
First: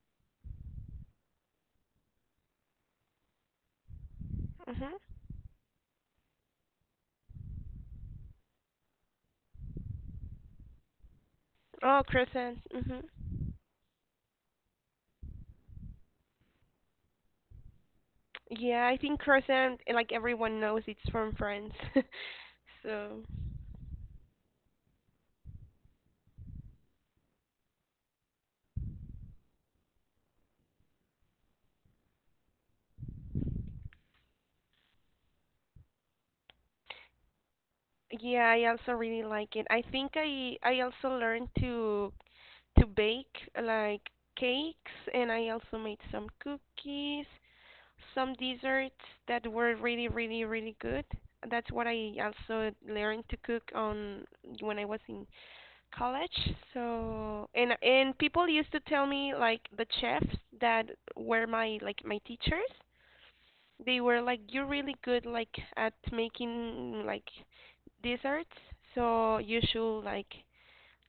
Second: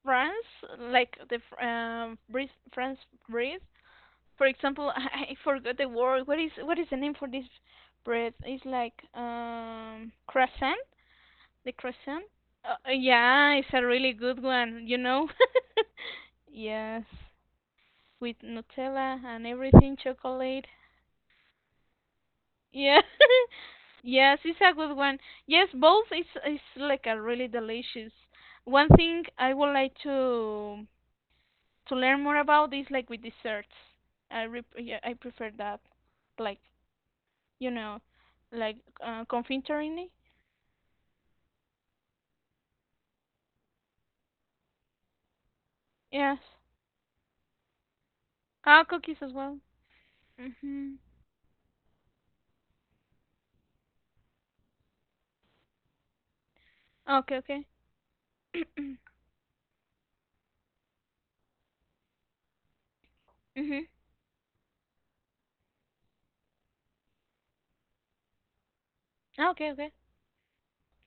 Speaker 2: France, like the fr- um breeze, France breeze. For example,
Speaker 1: Mhm.
Speaker 2: I forgot the word. What is what is the name for this bread? It's like um croissant. The
Speaker 1: Oh,
Speaker 2: croissant.
Speaker 1: croissant.
Speaker 2: Uh, uh,
Speaker 1: Mhm.
Speaker 2: yeah, it's a really good one, you know. Yes, with
Speaker 1: Yeah, I think
Speaker 2: Nutella and
Speaker 1: croissant, eh,
Speaker 2: everything,
Speaker 1: like everyone
Speaker 2: chocolate.
Speaker 1: knows, it's from France.
Speaker 2: Yeah.
Speaker 1: So.
Speaker 2: Yes, it's a good one. Yes, both is is like a really delicious. One thing I would like to to learn more about this, like with desserts, I re- yeah, I prefer that, like, you know,
Speaker 1: Yeah, I
Speaker 2: like
Speaker 1: also really
Speaker 2: uh,
Speaker 1: like it. I
Speaker 2: confiterie.
Speaker 1: think I I also learned to to bake like cakes and I also made some
Speaker 2: Yes.
Speaker 1: cookies, some
Speaker 2: Ah,
Speaker 1: desserts
Speaker 2: cookies as
Speaker 1: that
Speaker 2: well.
Speaker 1: were really really really
Speaker 2: Mhm.
Speaker 1: good. That's what I also learned to cook on when I was in college.
Speaker 2: Okay,
Speaker 1: So,
Speaker 2: okay.
Speaker 1: and and people used to tell me like the chefs that were my like my teachers
Speaker 2: Mhm.
Speaker 1: they were like, "You're really good like at making like desserts, so
Speaker 2: Ah,
Speaker 1: you
Speaker 2: okay, okay.
Speaker 1: should like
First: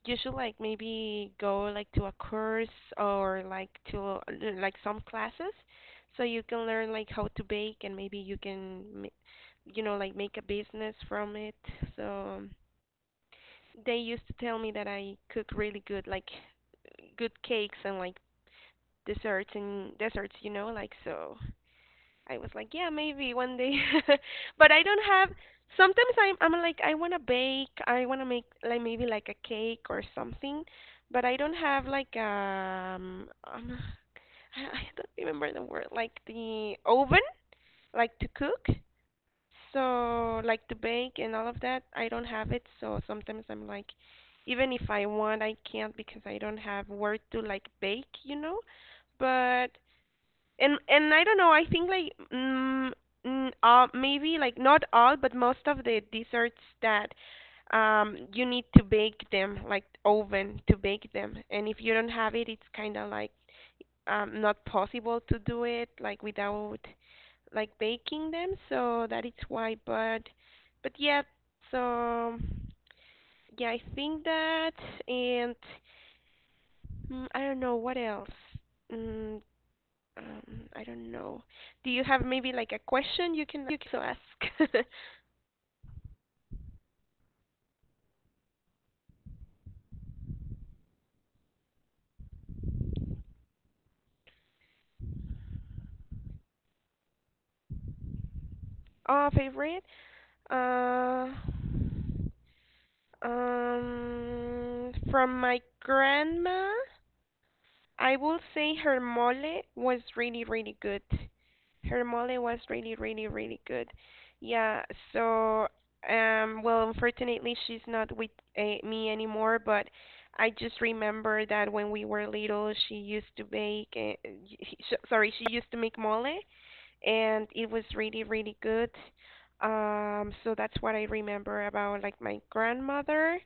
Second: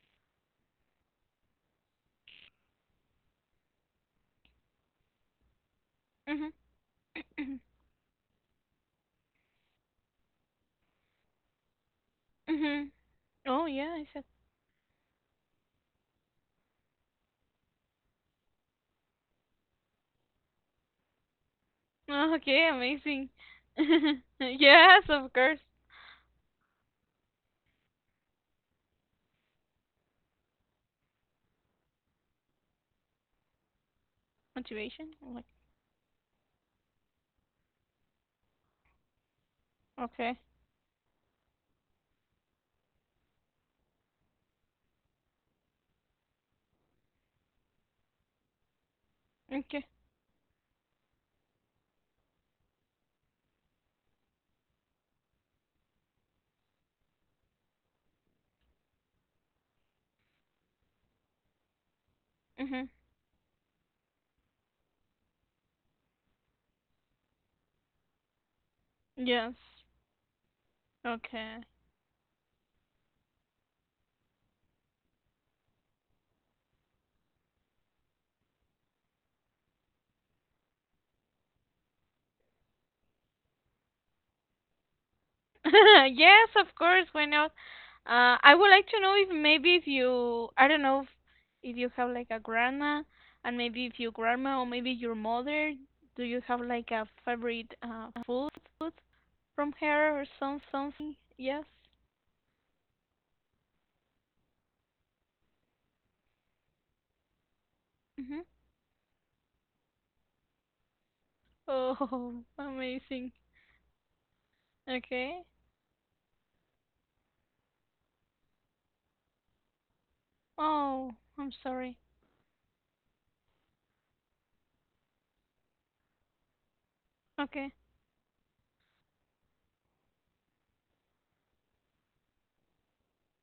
Speaker 1: you should like maybe go like to a course or like to like some classes, so you
Speaker 2: Mhm.
Speaker 1: can learn like how to
Speaker 2: Mhm.
Speaker 1: bake and maybe you can ma- you know like make a business from it." So
Speaker 2: Mhm. Oh yeah,
Speaker 1: they
Speaker 2: I
Speaker 1: used
Speaker 2: said.
Speaker 1: to tell me that I cook really good like good cakes and like desserts and desserts, you know, like so
Speaker 2: Oh,
Speaker 1: I was like,
Speaker 2: okay,
Speaker 1: yeah,
Speaker 2: amazing.
Speaker 1: maybe one day, but I don't
Speaker 2: Yes,
Speaker 1: have.
Speaker 2: of course.
Speaker 1: Sometimes I'm I'm like I wanna bake, I wanna make like maybe like a cake or something, but I don't have like um, um I, I don't
Speaker 2: Motivation. Like,
Speaker 1: remember the word like the oven like to cook,
Speaker 2: okay.
Speaker 1: so like to bake and all of that I don't have it. So sometimes I'm like, even if I want I can't because I don't have work to like bake, you know, but
Speaker 2: Okay.
Speaker 1: and and I don't know. I think like mm, mm, uh, maybe like not all, but most of the desserts that um you need to bake them like oven to bake them, and if you don't have it, it's
Speaker 2: Mhm.
Speaker 1: kind of like um not possible to do it like without like baking them. So that is
Speaker 2: Yes.
Speaker 1: why. But but yeah.
Speaker 2: Okay.
Speaker 1: So yeah, I think that, and mm, I don't know what else. Mm, um, I don't know. Do you have maybe like a question you can you can ask?
Speaker 2: Yes, of course, why not? Uh, I would like to know if, maybe, if you, I don't know, if, if you have like a grandma, and maybe if your grandma or maybe your mother, do you have like a favorite uh, food
Speaker 1: Uh,
Speaker 2: from
Speaker 1: favorite?
Speaker 2: her or some— something?
Speaker 1: Uh,
Speaker 2: Yes.
Speaker 1: um, from my grandma, I will
Speaker 2: Mm-hmm.
Speaker 1: say her mole was really really good. Her mole
Speaker 2: Oh,
Speaker 1: was really, really,
Speaker 2: amazing.
Speaker 1: really good. Yeah,
Speaker 2: Okay.
Speaker 1: so um well unfortunately she's not with uh, me anymore, but I just
Speaker 2: Oh,
Speaker 1: remember
Speaker 2: I'm
Speaker 1: that when
Speaker 2: sorry.
Speaker 1: we were little she used to bake uh, sh sorry, she used to make mole and it
Speaker 2: Okay.
Speaker 1: was really, really good. Um so that's what I remember about like my grandmother.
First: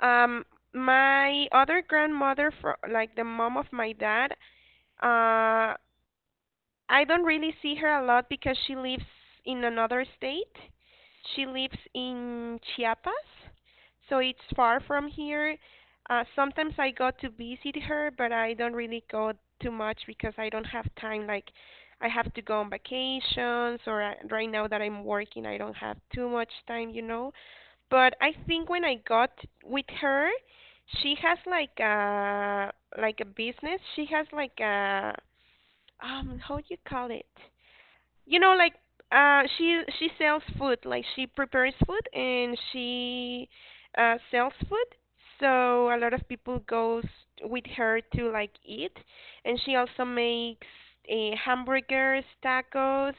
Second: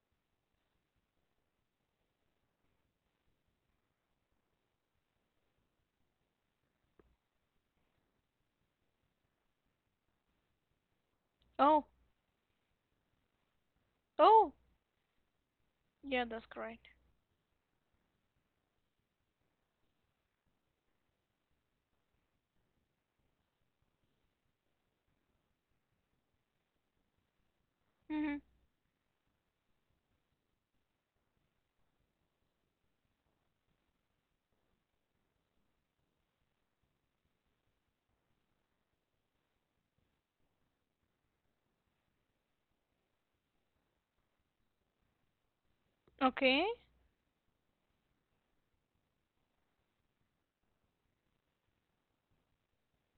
Speaker 1: Um my other grandmother for like the mom of my dad, uh, I don't really see her a lot because she lives in another state. She lives
Speaker 2: Oh,
Speaker 1: in Chiapas, so it's
Speaker 2: oh,
Speaker 1: far from here. Uh,
Speaker 2: yeah, that's
Speaker 1: sometimes
Speaker 2: correct.
Speaker 1: I go to visit her, but I don't really go too much because I don't have time. Like, I have to go on vacations, or I, right now that I'm working, I don't have too much time, you know. But I
Speaker 2: Mm-hmm.
Speaker 1: think when I got with her, she has like a like a business. She has like a um, how do you call it? You know like uh she she sells food like she prepares food and she uh sells food so a lot of people
Speaker 2: Okay.
Speaker 1: goes with her to like eat and she also makes uh, hamburgers tacos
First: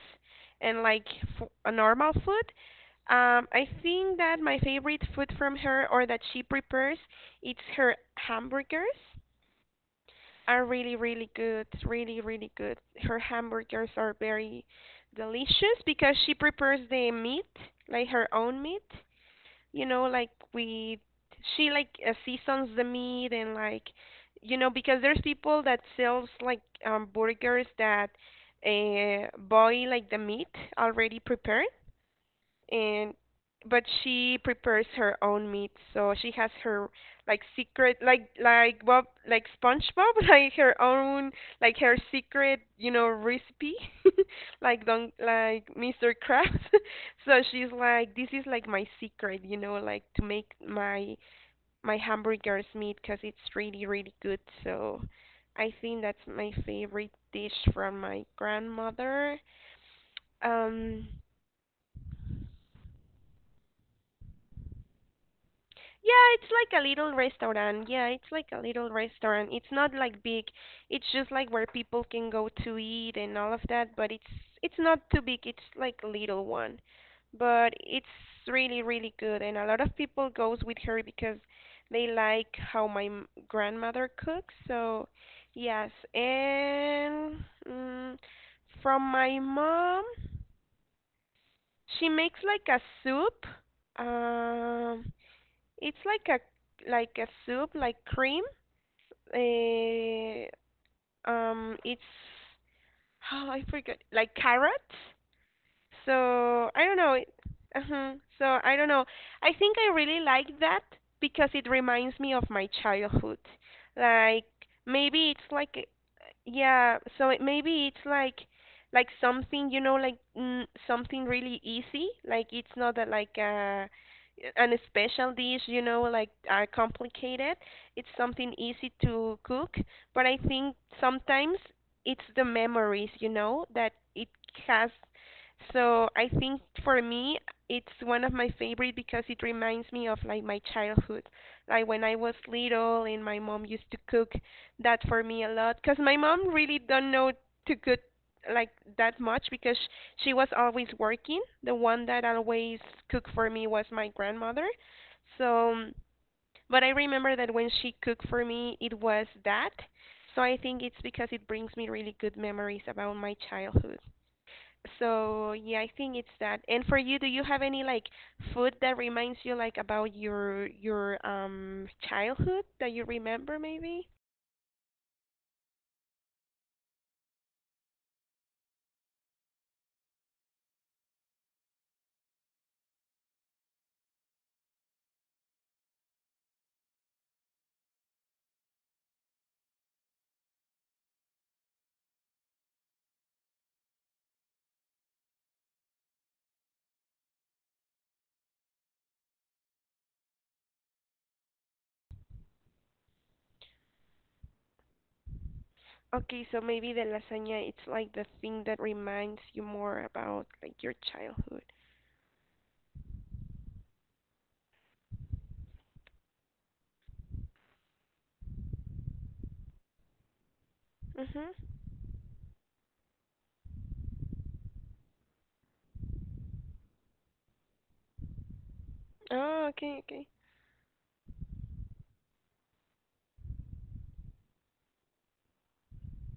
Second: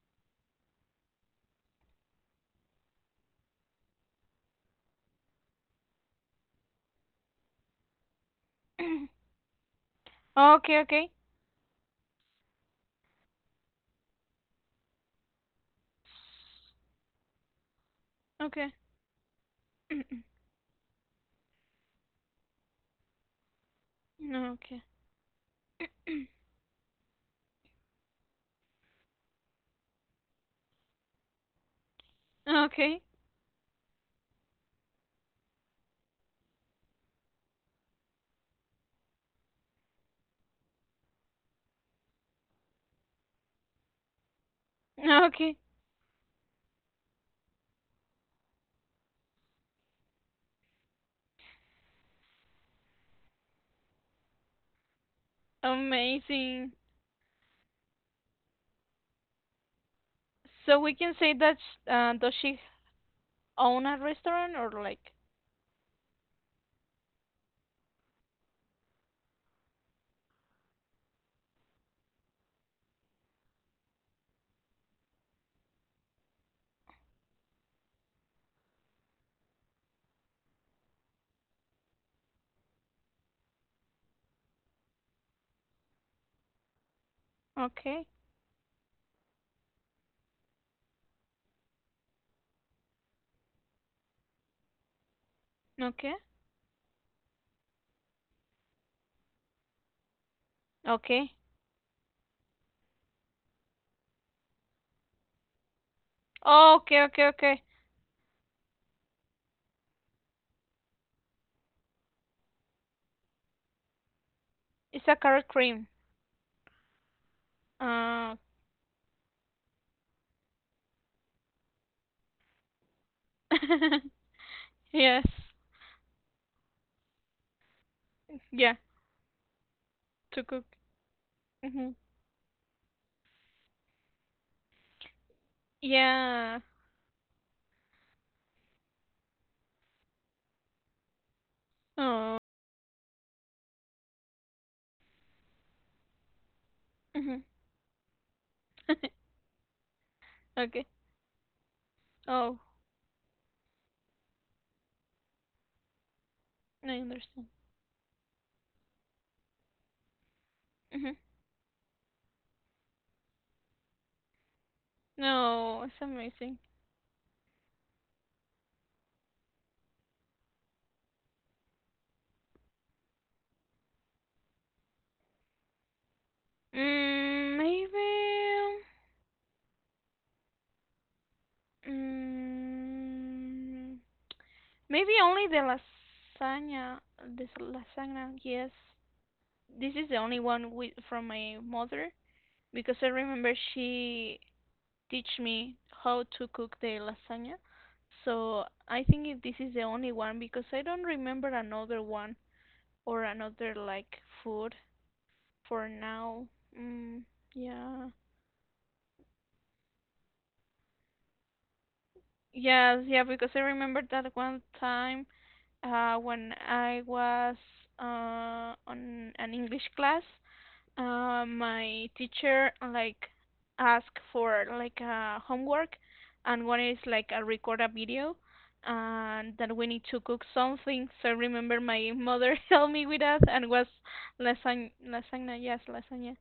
Speaker 1: and like f- a normal food um I think that my favorite food from her or that she prepares it's her hamburgers are
Speaker 2: Okay,
Speaker 1: really,
Speaker 2: okay,
Speaker 1: really good. Really, really good. Her hamburgers are very delicious because she prepares the meat, like her own
Speaker 2: okay.
Speaker 1: meat. You know, like we, she like uh, seasons the meat and like,
Speaker 2: No,
Speaker 1: you know,
Speaker 2: okay.
Speaker 1: because there's people that sells like um burgers that uh boil like the meat already prepared
Speaker 2: Okay.
Speaker 1: and but she prepares her own meat so she has her like secret like like bob like spongebob like her own like her secret you know recipe like don't
Speaker 2: Okay.
Speaker 1: like mr krabs so she's like this is like my secret you know like to make my my hamburgers meat because it's really really good so I think that's my
Speaker 2: Amazing.
Speaker 1: favorite dish from my grandmother
Speaker 2: So we
Speaker 1: um
Speaker 2: can say that sh- uh, does she own a restaurant or like?
Speaker 1: Yeah, it's like a little restaurant. Yeah, it's like a little restaurant. It's not like big. It's just like where people can go to eat and all of that, but it's it's not too big. It's like a little one. But it's really really good and a lot of people goes with her because they like how my m- grandmother cooks. So, yes. And
Speaker 2: Okay.
Speaker 1: mm, from my mom, she makes like a soup. Um it's
Speaker 2: Okay.
Speaker 1: like a like a soup, like cream. Uh,
Speaker 2: Okay.
Speaker 1: um, it's oh, I forgot, like carrots. So
Speaker 2: Oh,
Speaker 1: I don't
Speaker 2: okay.
Speaker 1: know.
Speaker 2: Okay. Okay.
Speaker 1: uh So I don't know. I think I really like that because it reminds me of my childhood. Like
Speaker 2: It's a
Speaker 1: maybe
Speaker 2: carrot
Speaker 1: it's like
Speaker 2: cream.
Speaker 1: a- yeah, so it, maybe it's
Speaker 2: Uh.
Speaker 1: like like something, you know, like mm, something really easy. Like it's not that like uh an
Speaker 2: Yes.
Speaker 1: special dish, you know, like are complicated. It's something
Speaker 2: Yeah.
Speaker 1: easy to cook, but I
Speaker 2: To cook.
Speaker 1: think sometimes
Speaker 2: Hmm.
Speaker 1: it's the memories, you know, that it has so I
Speaker 2: Yeah.
Speaker 1: think for me, it's one of my favorite because it reminds me of like my childhood, like when I was
Speaker 2: Oh.
Speaker 1: little and my mom used to cook that for me a lot. Cause my mom really don't know
Speaker 2: Hmm.
Speaker 1: to cook like that much because she was
Speaker 2: Okay.
Speaker 1: always working. The one that
Speaker 2: Oh,
Speaker 1: always cooked for me was my grandmother. So, but I
Speaker 2: I
Speaker 1: remember
Speaker 2: understand.
Speaker 1: that when she cooked for me, it was that. So I think it's
Speaker 2: Hmm.
Speaker 1: because it brings me really good memories about my childhood. So yeah,
Speaker 2: No,
Speaker 1: I
Speaker 2: it's
Speaker 1: think it's
Speaker 2: amazing.
Speaker 1: that. And for you, do you have any like food that reminds you like about your your um childhood that you remember maybe?
Speaker 2: Mm, maybe. um, Mm, maybe only the lasagna, this lasagna, yes. This is the only one with, from my mother, because I remember she teach me how to cook the lasagna. So I think if this is the only one, because I don't remember another one or another like food for now.
Speaker 1: Okay, so maybe the
Speaker 2: Mm,
Speaker 1: lasagna it's
Speaker 2: yeah.
Speaker 1: like the thing that reminds you more about like your childhood.
Speaker 2: Yes, yeah, because I remember that one time, uh, when I was, uh, on an English class, uh,
Speaker 1: Mhm.
Speaker 2: my teacher like asked for like a homework, and one is like a record a video, and
Speaker 1: Oh,
Speaker 2: that we need
Speaker 1: okay,
Speaker 2: to
Speaker 1: okay.
Speaker 2: cook something. So I remember my mother helped me with that, and was lasagna, lasagna, yes, lasagna.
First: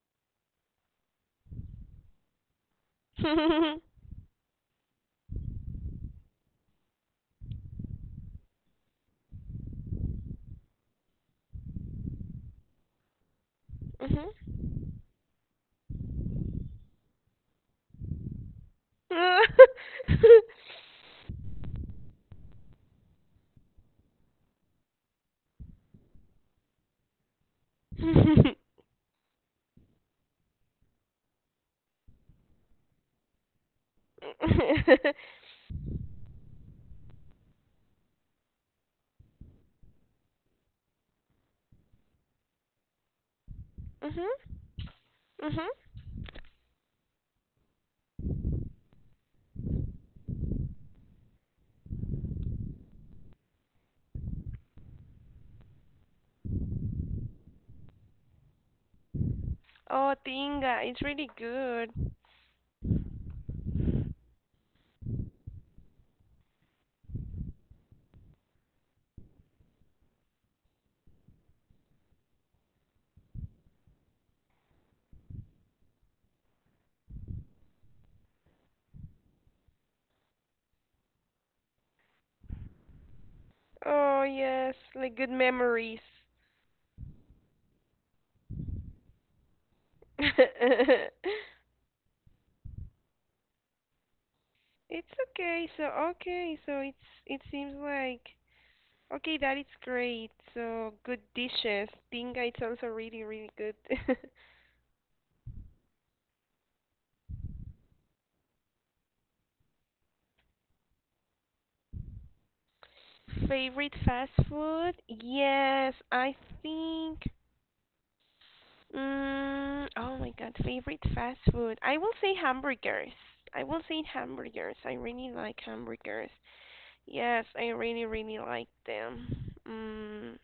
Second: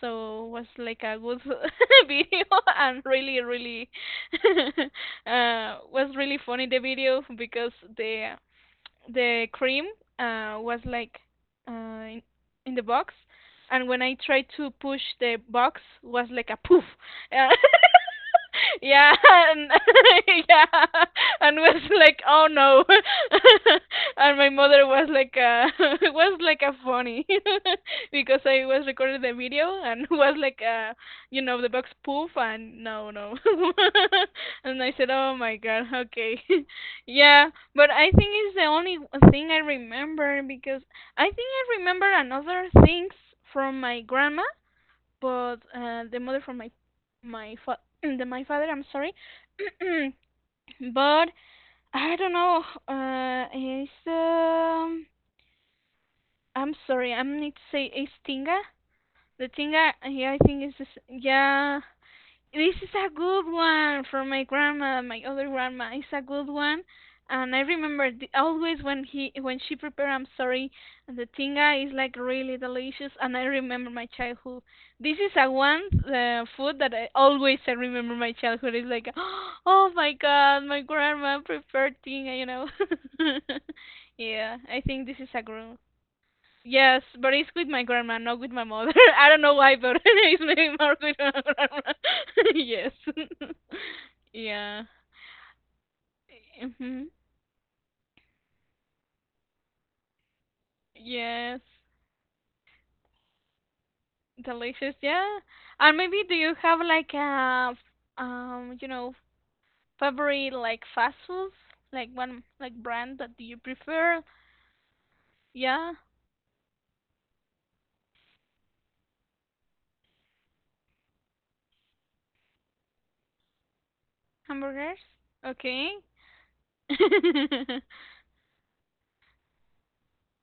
Speaker 2: So was like a good video and really, really uh was really funny the video, because the the cream, uh, was like, uh, in, in the box, and when I tried
Speaker 1: Mhm.
Speaker 2: to push the box, was like a poof. Uh, yeah, and yeah, and was like, oh no, and my mother was like, uh, it was like a funny because
Speaker 1: Mhm.
Speaker 2: I was recording the video, and was like, uh, you know, the box poof, and no, no, and I said, oh my god, okay. Yeah, but I think it's the only thing I remember, because I think I remember another things from my
Speaker 1: Mhm.
Speaker 2: grandma, but
Speaker 1: Mhm.
Speaker 2: uh, the mother from my my fa- the my father. I'm sorry, but I don't know. Uh, it's um. I'm sorry. I need to say, it's tinga. The tinga.
Speaker 1: Oh,
Speaker 2: Yeah, I think it's
Speaker 1: tinga,
Speaker 2: this,
Speaker 1: it's really
Speaker 2: yeah.
Speaker 1: good.
Speaker 2: This is a good one from my grandma, my other grandma. It's a good one, and I remember the— always when he when she prepared. I'm sorry, the tinga is like really delicious, and I remember my childhood. This is a one uh, food that I always I remember my childhood. It's like, oh my god, my grandma prepared tinga, you know.
Speaker 1: Oh,
Speaker 2: Yeah,
Speaker 1: yes,
Speaker 2: I think
Speaker 1: like
Speaker 2: this is
Speaker 1: good
Speaker 2: a good—
Speaker 1: memories.
Speaker 2: Yes, but it's with my grandma, not with my mother. I don't know why, but it's maybe more with my grandma. Yes. Yeah.
Speaker 1: It's okay. So, okay. So it's
Speaker 2: Mhm.
Speaker 1: it seems like okay, that is great. So, good
Speaker 2: Yes.
Speaker 1: dishes. Tinga, it sounds a really, really good.
Speaker 2: Delicious. Yeah. And maybe do you have like a, um, you know, favorite like fast foods, like one like brand that you
Speaker 1: Favorite
Speaker 2: prefer?
Speaker 1: fast food?
Speaker 2: Yeah,
Speaker 1: Yes, I think mm, oh my God, favorite fast food. I will say hamburgers. I will say hamburgers. I
Speaker 2: hamburgers.
Speaker 1: really like
Speaker 2: Okay.
Speaker 1: hamburgers. Yes, I really, really like them. Mm.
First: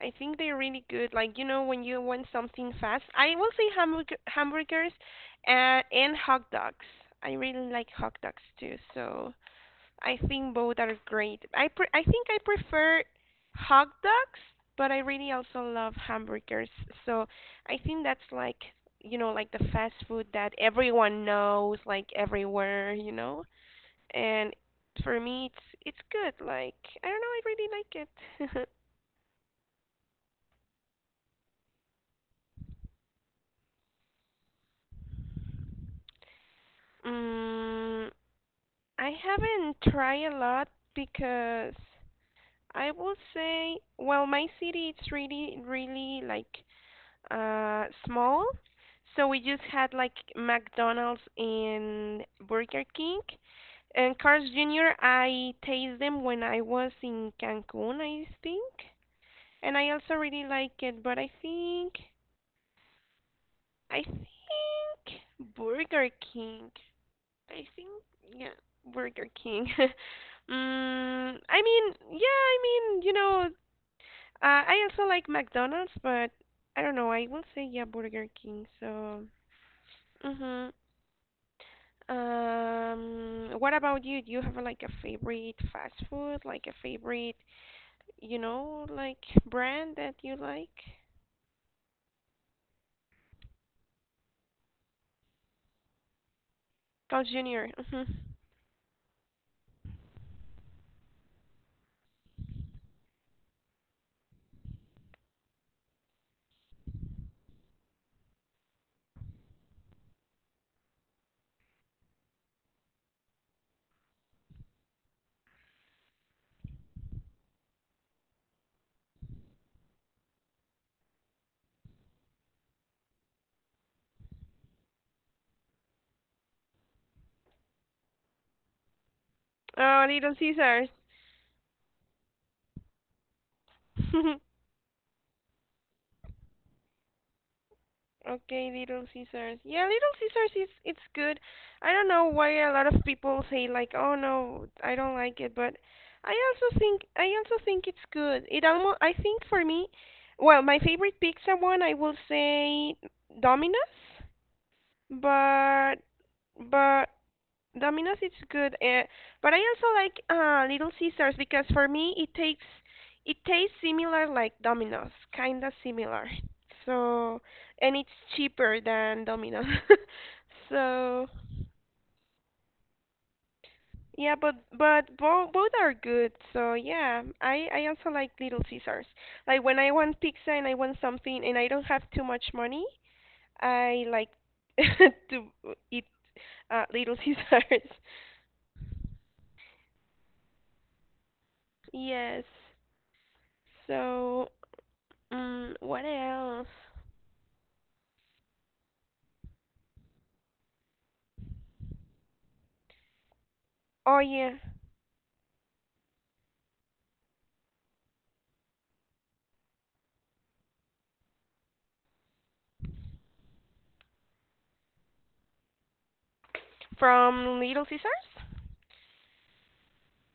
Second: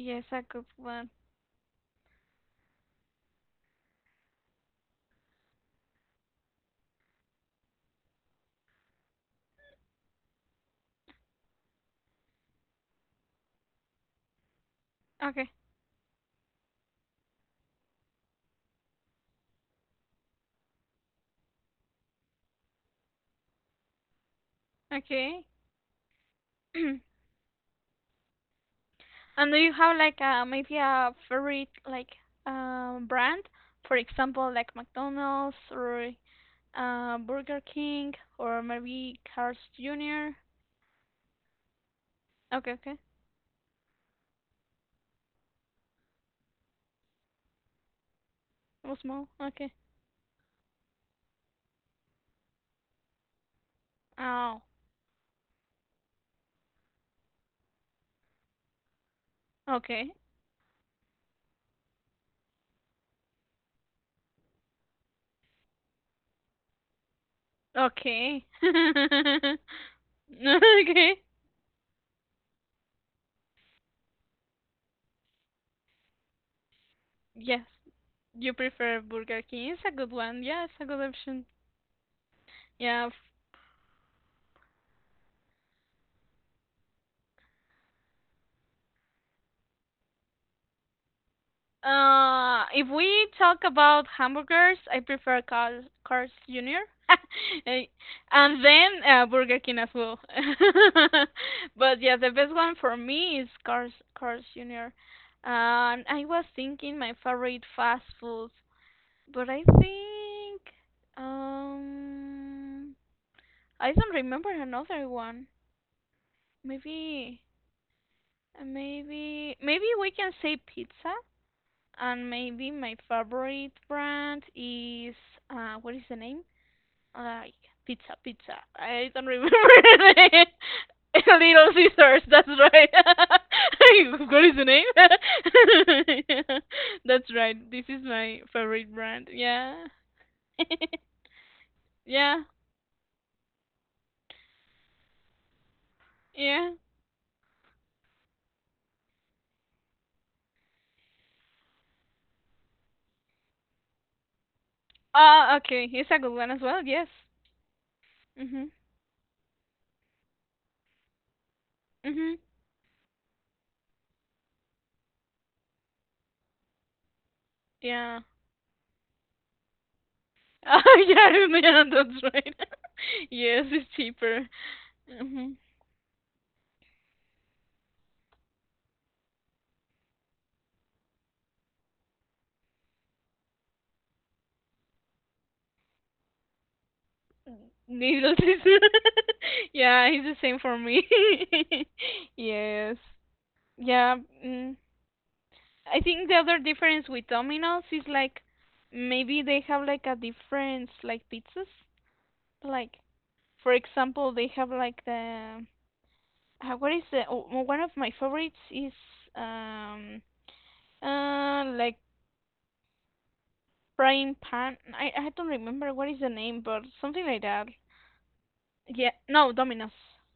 Speaker 1: I think
Speaker 2: a
Speaker 1: they're
Speaker 2: good
Speaker 1: really
Speaker 2: one.
Speaker 1: good. Like, you know, when you want something fast, I will say hamburger, hamburgers and, and hot dogs. I really like hot dogs too, so I think both are great. I pre- I think I prefer hot dogs, but I really
Speaker 2: Okay.
Speaker 1: also love hamburgers. So I think that's like, you know, like the fast food that everyone knows, like everywhere, you know? And for
Speaker 2: Okay.
Speaker 1: me, it's it's good. Like, I don't know, I really like it.
Speaker 2: And do you have like a, maybe a favorite like um brand? For example, like McDonald's, or uh Burger
Speaker 1: Mm,
Speaker 2: King, or
Speaker 1: I
Speaker 2: maybe Carl's
Speaker 1: haven't tried
Speaker 2: Junior
Speaker 1: a lot because
Speaker 2: Okay,
Speaker 1: I
Speaker 2: okay.
Speaker 1: will say, well, my city it's really, really like uh small.
Speaker 2: It was small.
Speaker 1: So we just
Speaker 2: Okay.
Speaker 1: had like McDonald's and Burger King. And Carl's
Speaker 2: Oh,
Speaker 1: Junior, I taste them when I was in Cancun, I think. And I
Speaker 2: okay.
Speaker 1: also really like it, but I think I think Burger King. I think
Speaker 2: Okay.
Speaker 1: yeah, Burger King.
Speaker 2: Okay.
Speaker 1: mm, I mean, yeah, I mean, you know, uh, I also like McDonald's, but I don't know. I will
Speaker 2: Yes.
Speaker 1: say yeah, Burger
Speaker 2: You
Speaker 1: King.
Speaker 2: prefer
Speaker 1: So,
Speaker 2: Burger King. It's a good one. Yeah,
Speaker 1: mhm.
Speaker 2: it's a good option. Yeah.
Speaker 1: Um, what about you? Do you have like a favorite fast food, like a favorite, you know, like brand that you like?
Speaker 2: Uh, if we talk about hamburgers, I prefer Carl, Carl's Junior
Speaker 1: Carl's Junior
Speaker 2: Eh,
Speaker 1: Mhm.
Speaker 2: and then, uh, Burger King as well. But yeah, the best one for me is Carl's, Carl's Junior Um, I was thinking my favorite fast food, but I think, um I don't remember another one. Maybe, maybe, maybe we can say pizza. And maybe my favorite brand is, uh what is the name? Like pizza, pizza. I don't remember
Speaker 1: Oh,
Speaker 2: the
Speaker 1: Little
Speaker 2: name.
Speaker 1: Caesars.
Speaker 2: Little Sisters, that's right. What is the name? Yeah, that's right. This is my
Speaker 1: Okay,
Speaker 2: favorite
Speaker 1: Little
Speaker 2: brand.
Speaker 1: Caesars.
Speaker 2: Yeah.
Speaker 1: Yeah, Little Caesars is it's good. I don't know
Speaker 2: Yeah.
Speaker 1: why a lot of people say like, "Oh no, I don't like it," but I
Speaker 2: Yeah.
Speaker 1: also think I also think it's good. It almost I think for me, well, my favorite pizza one I will say Domino's,
Speaker 2: Ah, okay.
Speaker 1: but
Speaker 2: It's a good one as well. Yes.
Speaker 1: but Domino's is
Speaker 2: Mhm.
Speaker 1: good, uh, but I also like uh, Little Caesars because for me
Speaker 2: Mhm.
Speaker 1: it takes it tastes similar like Domino's, kind of similar. So, and it's
Speaker 2: Yeah.
Speaker 1: cheaper than Domino's.
Speaker 2: Oh,
Speaker 1: So,
Speaker 2: yeah, yeah, that's right. Yes, it's
Speaker 1: yeah,
Speaker 2: cheaper.
Speaker 1: but but both
Speaker 2: Mhm.
Speaker 1: both are good. So, yeah, I I also like Little Caesars. Like when I want pizza and I want something and I don't have too much money, I like to eat uh, Little Caesars.
Speaker 2: Needles is— yeah, it's the same for me.
Speaker 1: Yes.
Speaker 2: Yes. Yeah.
Speaker 1: So,
Speaker 2: Mm.
Speaker 1: Mm,
Speaker 2: I
Speaker 1: what
Speaker 2: think the other
Speaker 1: else?
Speaker 2: difference with Domino's is like, maybe they have like a difference like pizzas. Like, for
Speaker 1: Oh
Speaker 2: example, they
Speaker 1: yeah,
Speaker 2: have like the, uh, what is the— oh, oh, one of my favorites is, um uh like frying pan. I I don't remember what is the name, but something like
Speaker 1: from
Speaker 2: that.
Speaker 1: Little Caesars.
Speaker 2: Yeah. No, Domino's.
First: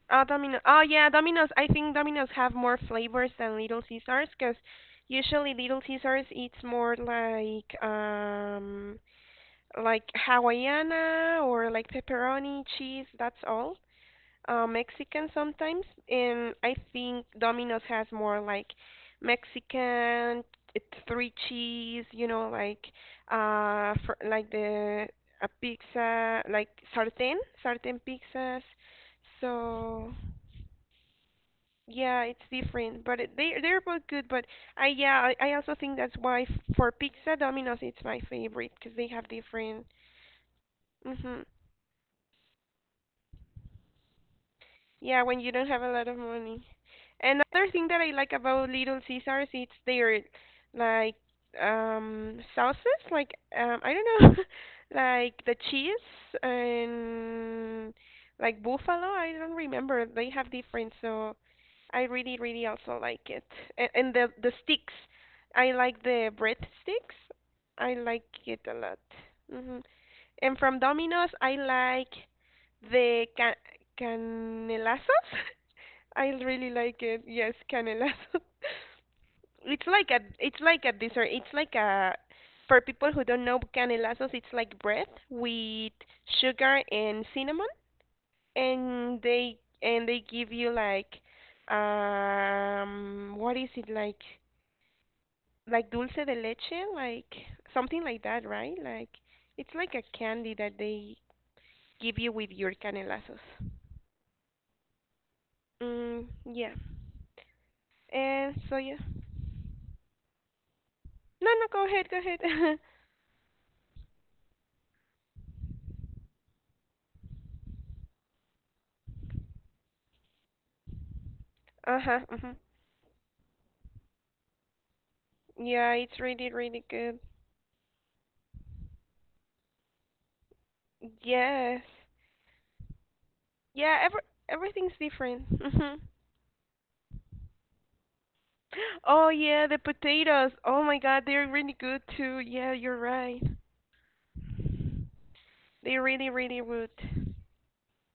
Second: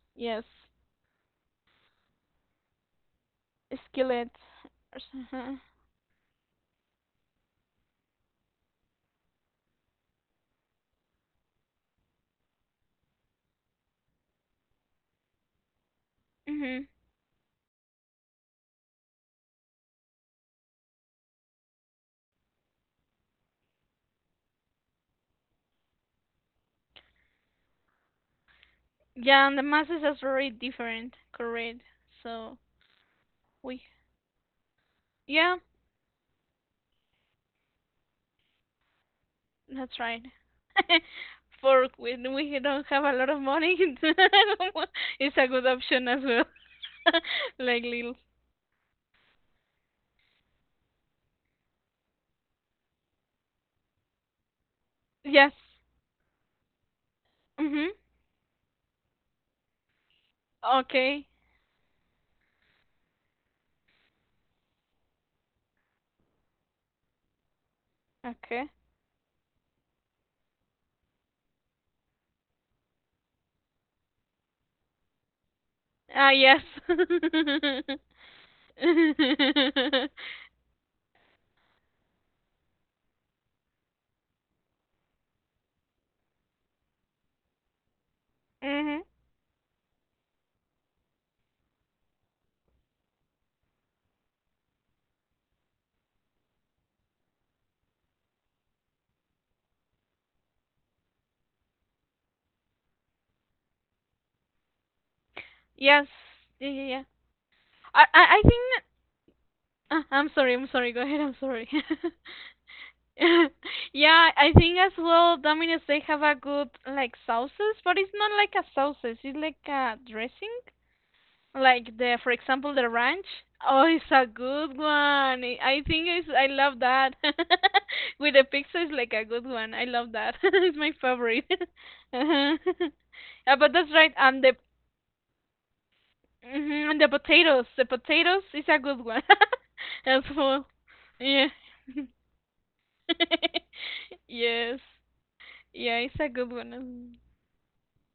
Speaker 1: Uh,
Speaker 2: Yes.
Speaker 1: Domino's. Oh yeah, Domino's. I think Domino's have more flavors than Little Caesars
Speaker 2: Skillet
Speaker 1: because usually
Speaker 2: or—
Speaker 1: Little Caesars it's more like um like Hawaiiana or like pepperoni cheese. That's all. uh, Mexican sometimes, and I
Speaker 2: hmm.
Speaker 1: think Domino's has more like Mexican it's three cheese, you know, like uh, for, like the a pizza, like sartén, sartén pizzas.
Speaker 2: Yeah, and the masses
Speaker 1: So
Speaker 2: are very different, correct?
Speaker 1: yeah, it's
Speaker 2: So,
Speaker 1: different, but it, they they're
Speaker 2: we,
Speaker 1: both good. But I yeah, I, I
Speaker 2: yeah,
Speaker 1: also think that's why f- for pizza, Domino's it's my favorite because they have different.
Speaker 2: that's right.
Speaker 1: Hmm.
Speaker 2: For when we don't have a lot of money,
Speaker 1: Yeah,
Speaker 2: it's
Speaker 1: when
Speaker 2: a
Speaker 1: you
Speaker 2: good
Speaker 1: don't have a lot
Speaker 2: option
Speaker 1: of
Speaker 2: as well.
Speaker 1: money. Another
Speaker 2: Like
Speaker 1: thing that I
Speaker 2: little,
Speaker 1: like about Little Caesars it's their like um sauces, like um I don't know, like
Speaker 2: yes.
Speaker 1: the cheese
Speaker 2: Mhm.
Speaker 1: and like buffalo. I don't remember. They have different,
Speaker 2: Okay.
Speaker 1: so I really really also like it. And, and the the sticks, I like the bread sticks. I like it
Speaker 2: Okay.
Speaker 1: a lot. Hmm. And from Domino's, I like the ca canelazos? I
Speaker 2: Ah, yes.
Speaker 1: really like it. Yes,
Speaker 2: Mhm.
Speaker 1: canelazos. It's like a it's like a dessert. It's like a For people who don't know canelazos, it's like bread with sugar and cinnamon, and they and they give you like um what is it like like dulce de leche, like something like that, right? Like it's like a candy that they give you with your canelazos.
Speaker 2: Yes.
Speaker 1: Mm,
Speaker 2: Yeah,
Speaker 1: yeah.
Speaker 2: yeah, yeah. I, I, I
Speaker 1: And so
Speaker 2: think—
Speaker 1: yeah.
Speaker 2: Uh, I'm sorry, I'm sorry. Go ahead, I'm
Speaker 1: No, no,
Speaker 2: sorry.
Speaker 1: go ahead, go ahead.
Speaker 2: Yeah, I think as well Domino's they have a good like sauces, but it's not like a sausage, it's like a dressing. Like, the
Speaker 1: Uh-huh.
Speaker 2: for
Speaker 1: Uh huh.
Speaker 2: example, the ranch. Oh, it's a good one. I I
Speaker 1: Yeah,
Speaker 2: think
Speaker 1: it's
Speaker 2: it's— I
Speaker 1: really,
Speaker 2: love
Speaker 1: really
Speaker 2: that.
Speaker 1: good.
Speaker 2: With the pizza, it's like a good one. I love that. It's my favorite.
Speaker 1: Yes.
Speaker 2: Uh-huh. Yeah, but that's
Speaker 1: Yeah,
Speaker 2: right.
Speaker 1: every
Speaker 2: And the—
Speaker 1: everything's different. Hmm.
Speaker 2: mhm, and the potatoes, the potatoes is a good one
Speaker 1: Oh yeah, the
Speaker 2: as
Speaker 1: potatoes.
Speaker 2: well.
Speaker 1: Oh my God, they're
Speaker 2: Yeah.
Speaker 1: really good too. Yeah, you're right.
Speaker 2: Yes.
Speaker 1: They
Speaker 2: Yeah, it's a
Speaker 1: really,
Speaker 2: good
Speaker 1: really
Speaker 2: one.
Speaker 1: good.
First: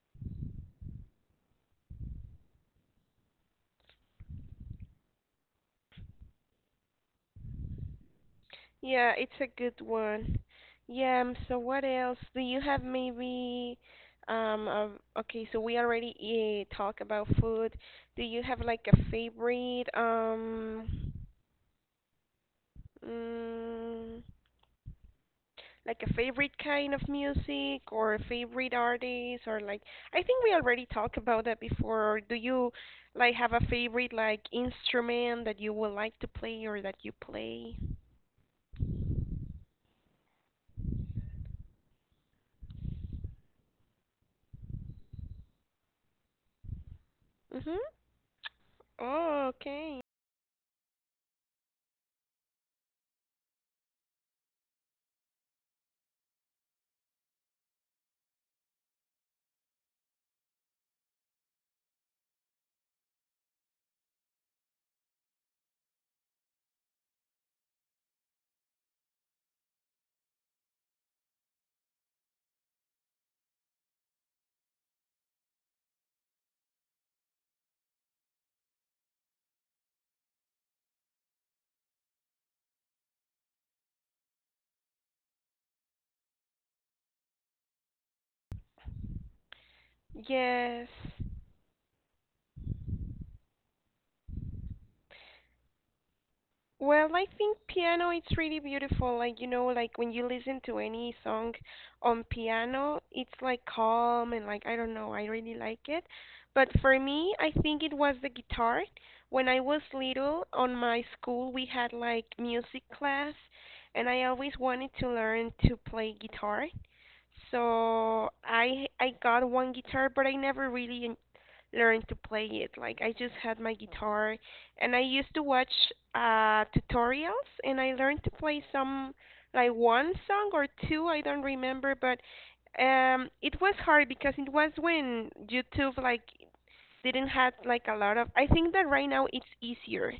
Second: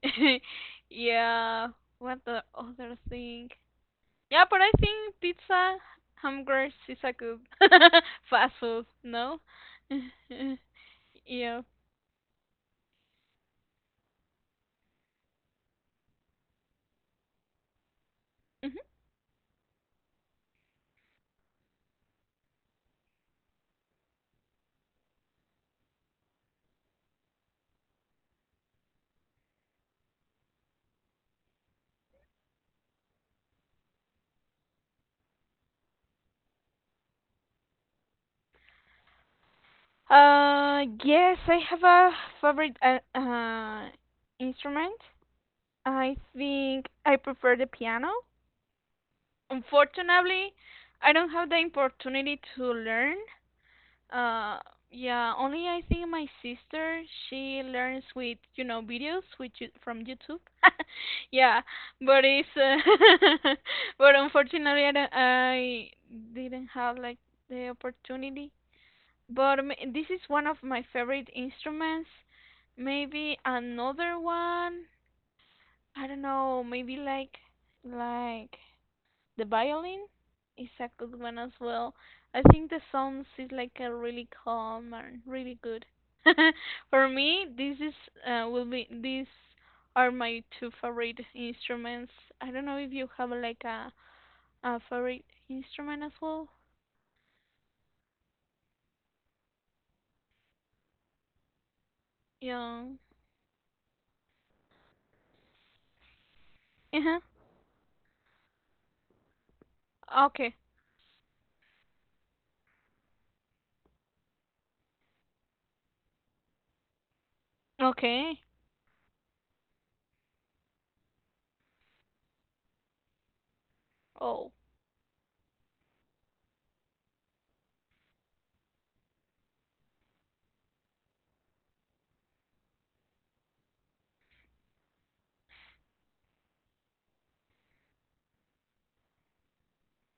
Speaker 2: Yeah. What the other thing? Yeah, but I think pizza, hamburgers is a good fast food,
Speaker 1: Yeah, it's
Speaker 2: no?
Speaker 1: a good one. Yeah. um, So
Speaker 2: Yeah.
Speaker 1: what else? Do you have maybe? Um. Uh, okay. So we already uh, talk about food. Do you have
Speaker 2: Mhm.
Speaker 1: like a favorite? Um. Mm, like a favorite kind of music or a favorite artist or like I think we already talked about that before. Do you like have a favorite like instrument that you would like to play or that you play?
Speaker 2: Uh, yes, I have a favorite uh, uh instrument. I think I prefer the
Speaker 1: Mhm.
Speaker 2: piano.
Speaker 1: Oh, okay.
Speaker 2: Unfortunately, I don't have the opportunity to learn. Uh, yeah, only I think my sister, she learns with, you know, videos with you- from YouTube. Yeah, but it's, uh, but unfortunately, I, don't- I didn't have like the opportunity. But, m- this is one of my favorite instruments. Maybe another one. I don't know, maybe like, like the violin is a good one as well. I think the sounds is like a really calm and really good. For me, this is— uh, will be these are my two
Speaker 1: Yes.
Speaker 2: favorite instruments. I don't know if you have like a, a favorite instrument as well.
Speaker 1: Well, I think piano it's really beautiful. Like you know, like when you listen to any song on
Speaker 2: Yeah.
Speaker 1: piano, it's like calm and like I don't know, I really like it. But for
Speaker 2: Uh-huh.
Speaker 1: me, I think it was the guitar. When I was little,
Speaker 2: Okay.
Speaker 1: on my school we had like music class, and I always wanted to learn to play guitar. So
Speaker 2: Okay.
Speaker 1: I I got one guitar, but I never really learned to play it. Like I just had my Mhm. guitar
Speaker 2: Oh,
Speaker 1: and I used to watch uh, tutorials, and I learned to play some like one song or two. I don't remember, but um, it was hard because it was when YouTube like didn't have like a lot of. I think that right now it's easier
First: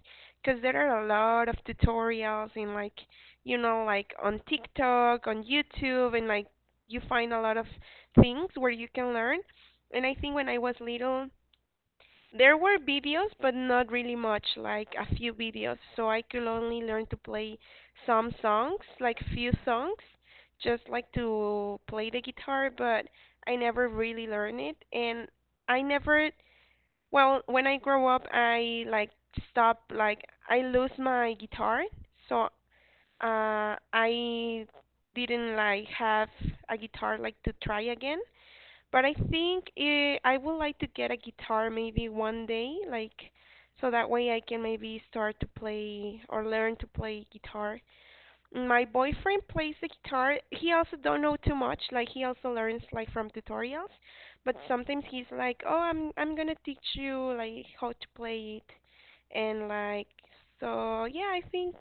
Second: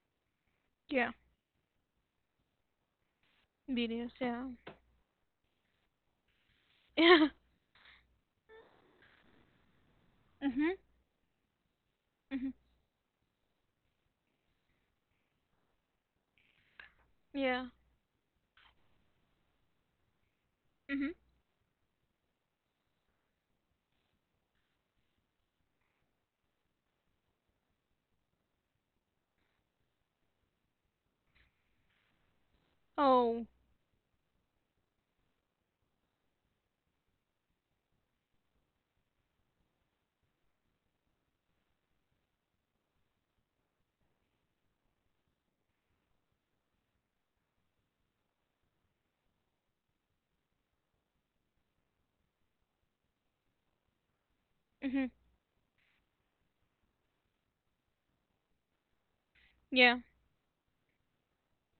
Speaker 1: because there are a
Speaker 2: yeah.
Speaker 1: lot of tutorials in like you know like
Speaker 2: Videos,
Speaker 1: on
Speaker 2: yeah.
Speaker 1: TikTok, on YouTube, and like you
Speaker 2: Yeah.
Speaker 1: find a lot of things where you can learn. And I think when I was
Speaker 2: Mhm.
Speaker 1: little
Speaker 2: Mhm.
Speaker 1: there were videos, but not really much, like a few videos. So I could only learn to play
Speaker 2: Yeah.
Speaker 1: some songs, like few songs, just like
Speaker 2: Mhm.
Speaker 1: to play the guitar, but I never really learned it. And I never, well, when I grow up, I like stop, like I lose my guitar. So
Speaker 2: Oh.
Speaker 1: uh, I didn't like have a guitar like to try again. But I think eh, I would like to get a guitar maybe one day, like so that way I can maybe start to play or learn to play guitar. My boyfriend plays the guitar. He also don't know too much. Like he also learns like from tutorials, but sometimes
Speaker 2: Mhm.
Speaker 1: he's like, "Oh, I'm I'm gonna teach you like how to play it," and
Speaker 2: Yeah.
Speaker 1: like so yeah, I think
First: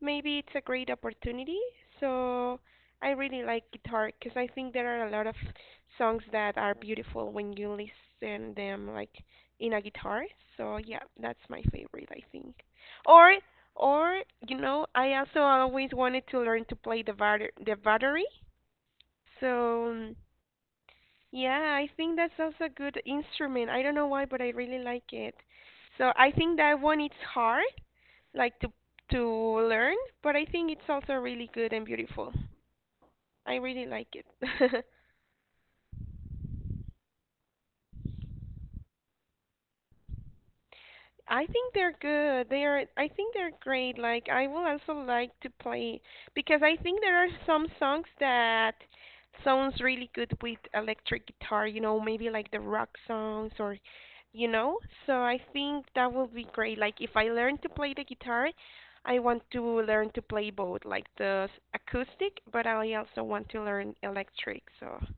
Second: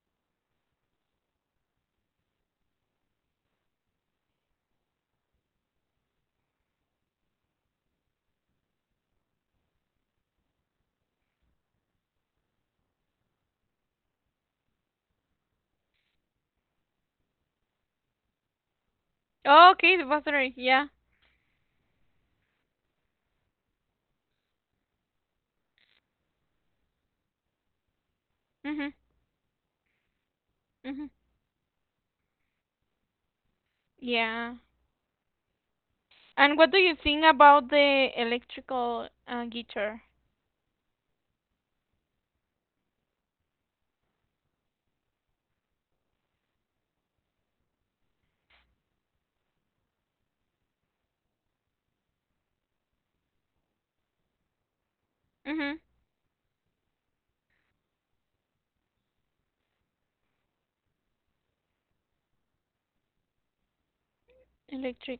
Speaker 1: maybe it's a great opportunity. So I really like guitar because I think there are a lot of songs that are beautiful when you listen them like in a guitar. So yeah, that's my favorite, I think. Or or, you know, I also always wanted to learn to play the batter the battery. So,
Speaker 2: Okay, the
Speaker 1: um,
Speaker 2: battery. Yeah.
Speaker 1: yeah, I think that's also a good instrument. I don't know why, but I really like it. So I think that one it's hard, like to
Speaker 2: Mhm.
Speaker 1: to learn, but I think it's
Speaker 2: Mhm.
Speaker 1: also really good and beautiful. I really like it.
Speaker 2: Yeah. And what do you think about the electrical uh, guitar?
Speaker 1: I think they're good. They are, I think they're great. Like, I will also like to play because I think there are some songs that sounds really good with electric guitar, you know, maybe like the rock songs or, you know. So I
Speaker 2: Mhm.
Speaker 1: think that will be great. Like, if I learn to play the guitar, I want to learn to play both, like the s- acoustic, but I also want to learn electric. So,
Speaker 2: Electric.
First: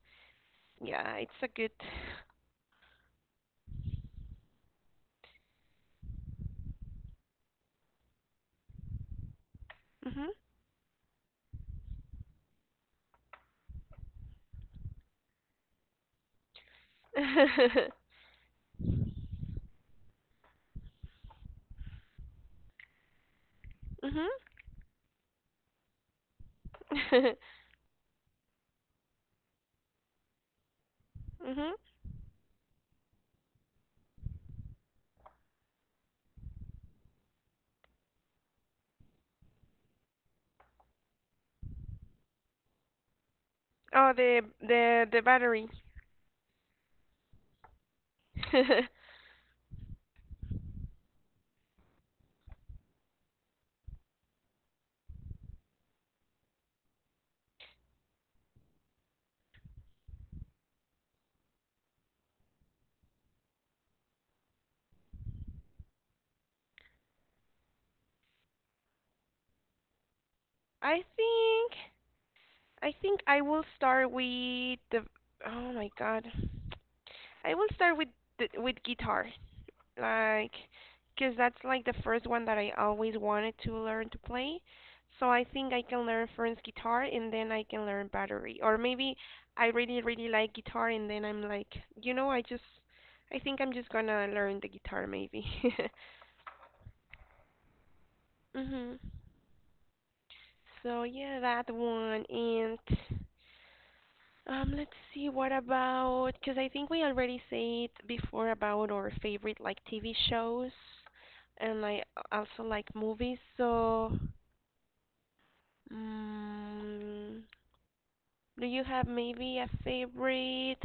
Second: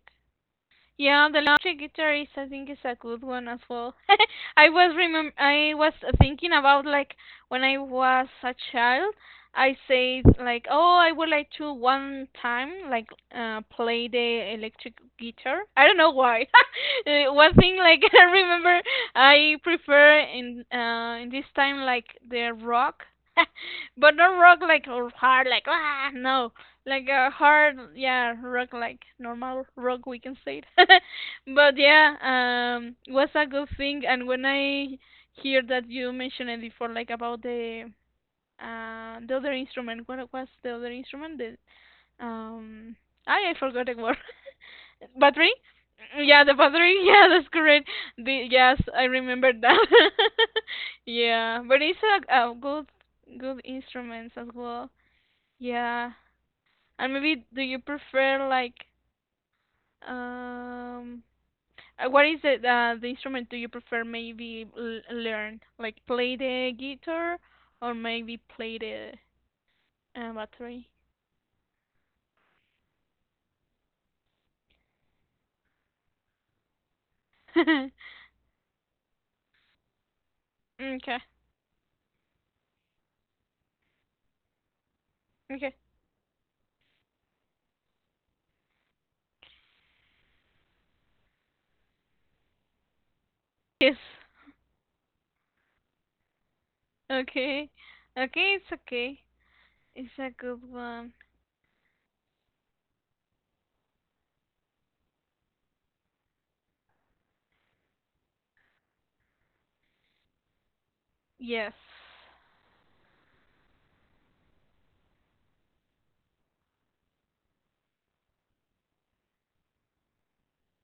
Speaker 1: yeah,
Speaker 2: Yeah,
Speaker 1: it's
Speaker 2: the
Speaker 1: a good.
Speaker 2: electric guitar is I think is a good one as well. I was remem I was thinking about like when I was a child, I
Speaker 1: Mhm.
Speaker 2: said like, "Oh, I would like to one time like uh play the electric guitar." I don't know why. Uh, One thing like I remember I prefer in uh in this time like the rock. But not rock like or hard like ah no, like a
Speaker 1: mhm.
Speaker 2: hard, yeah, rock like normal rock, we can say it.
Speaker 1: mhm.
Speaker 2: But yeah, um was a good thing. And when I hear that you mentioned it before like about the uh the other instrument, what was the other instrument, the um i, I forgot the
Speaker 1: Oh,
Speaker 2: word.
Speaker 1: the the the
Speaker 2: Battery,
Speaker 1: battery.
Speaker 2: yeah, the battery. Yeah, that's correct. The yes, I remember that. Yeah, but it's a, a good good instruments as well. Yeah. And maybe do you prefer like um uh, what is it uh, the instrument, do you prefer maybe l- learn like play the guitar or maybe play the uh, battery?
Speaker 1: I think I think I will start with the. Oh my God. I will start with the, with guitar, like,
Speaker 2: Okay.
Speaker 1: because that's like the first one that I always wanted to learn to play. So I think
Speaker 2: Okay.
Speaker 1: I can learn first guitar and then I can learn battery, or maybe I really really like guitar and then I'm like, you know, I just I think I'm just
Speaker 2: Yes.
Speaker 1: gonna learn the guitar maybe.
Speaker 2: Okay. Okay, it's
Speaker 1: Mhm.
Speaker 2: okay. It's a good
Speaker 1: So
Speaker 2: one.
Speaker 1: yeah, that one and. Um, let's see, what about, because I think we already said before about our favorite like T V shows,
Speaker 2: Yes.
Speaker 1: and I also like movies. So, mm, do you have maybe a favorite?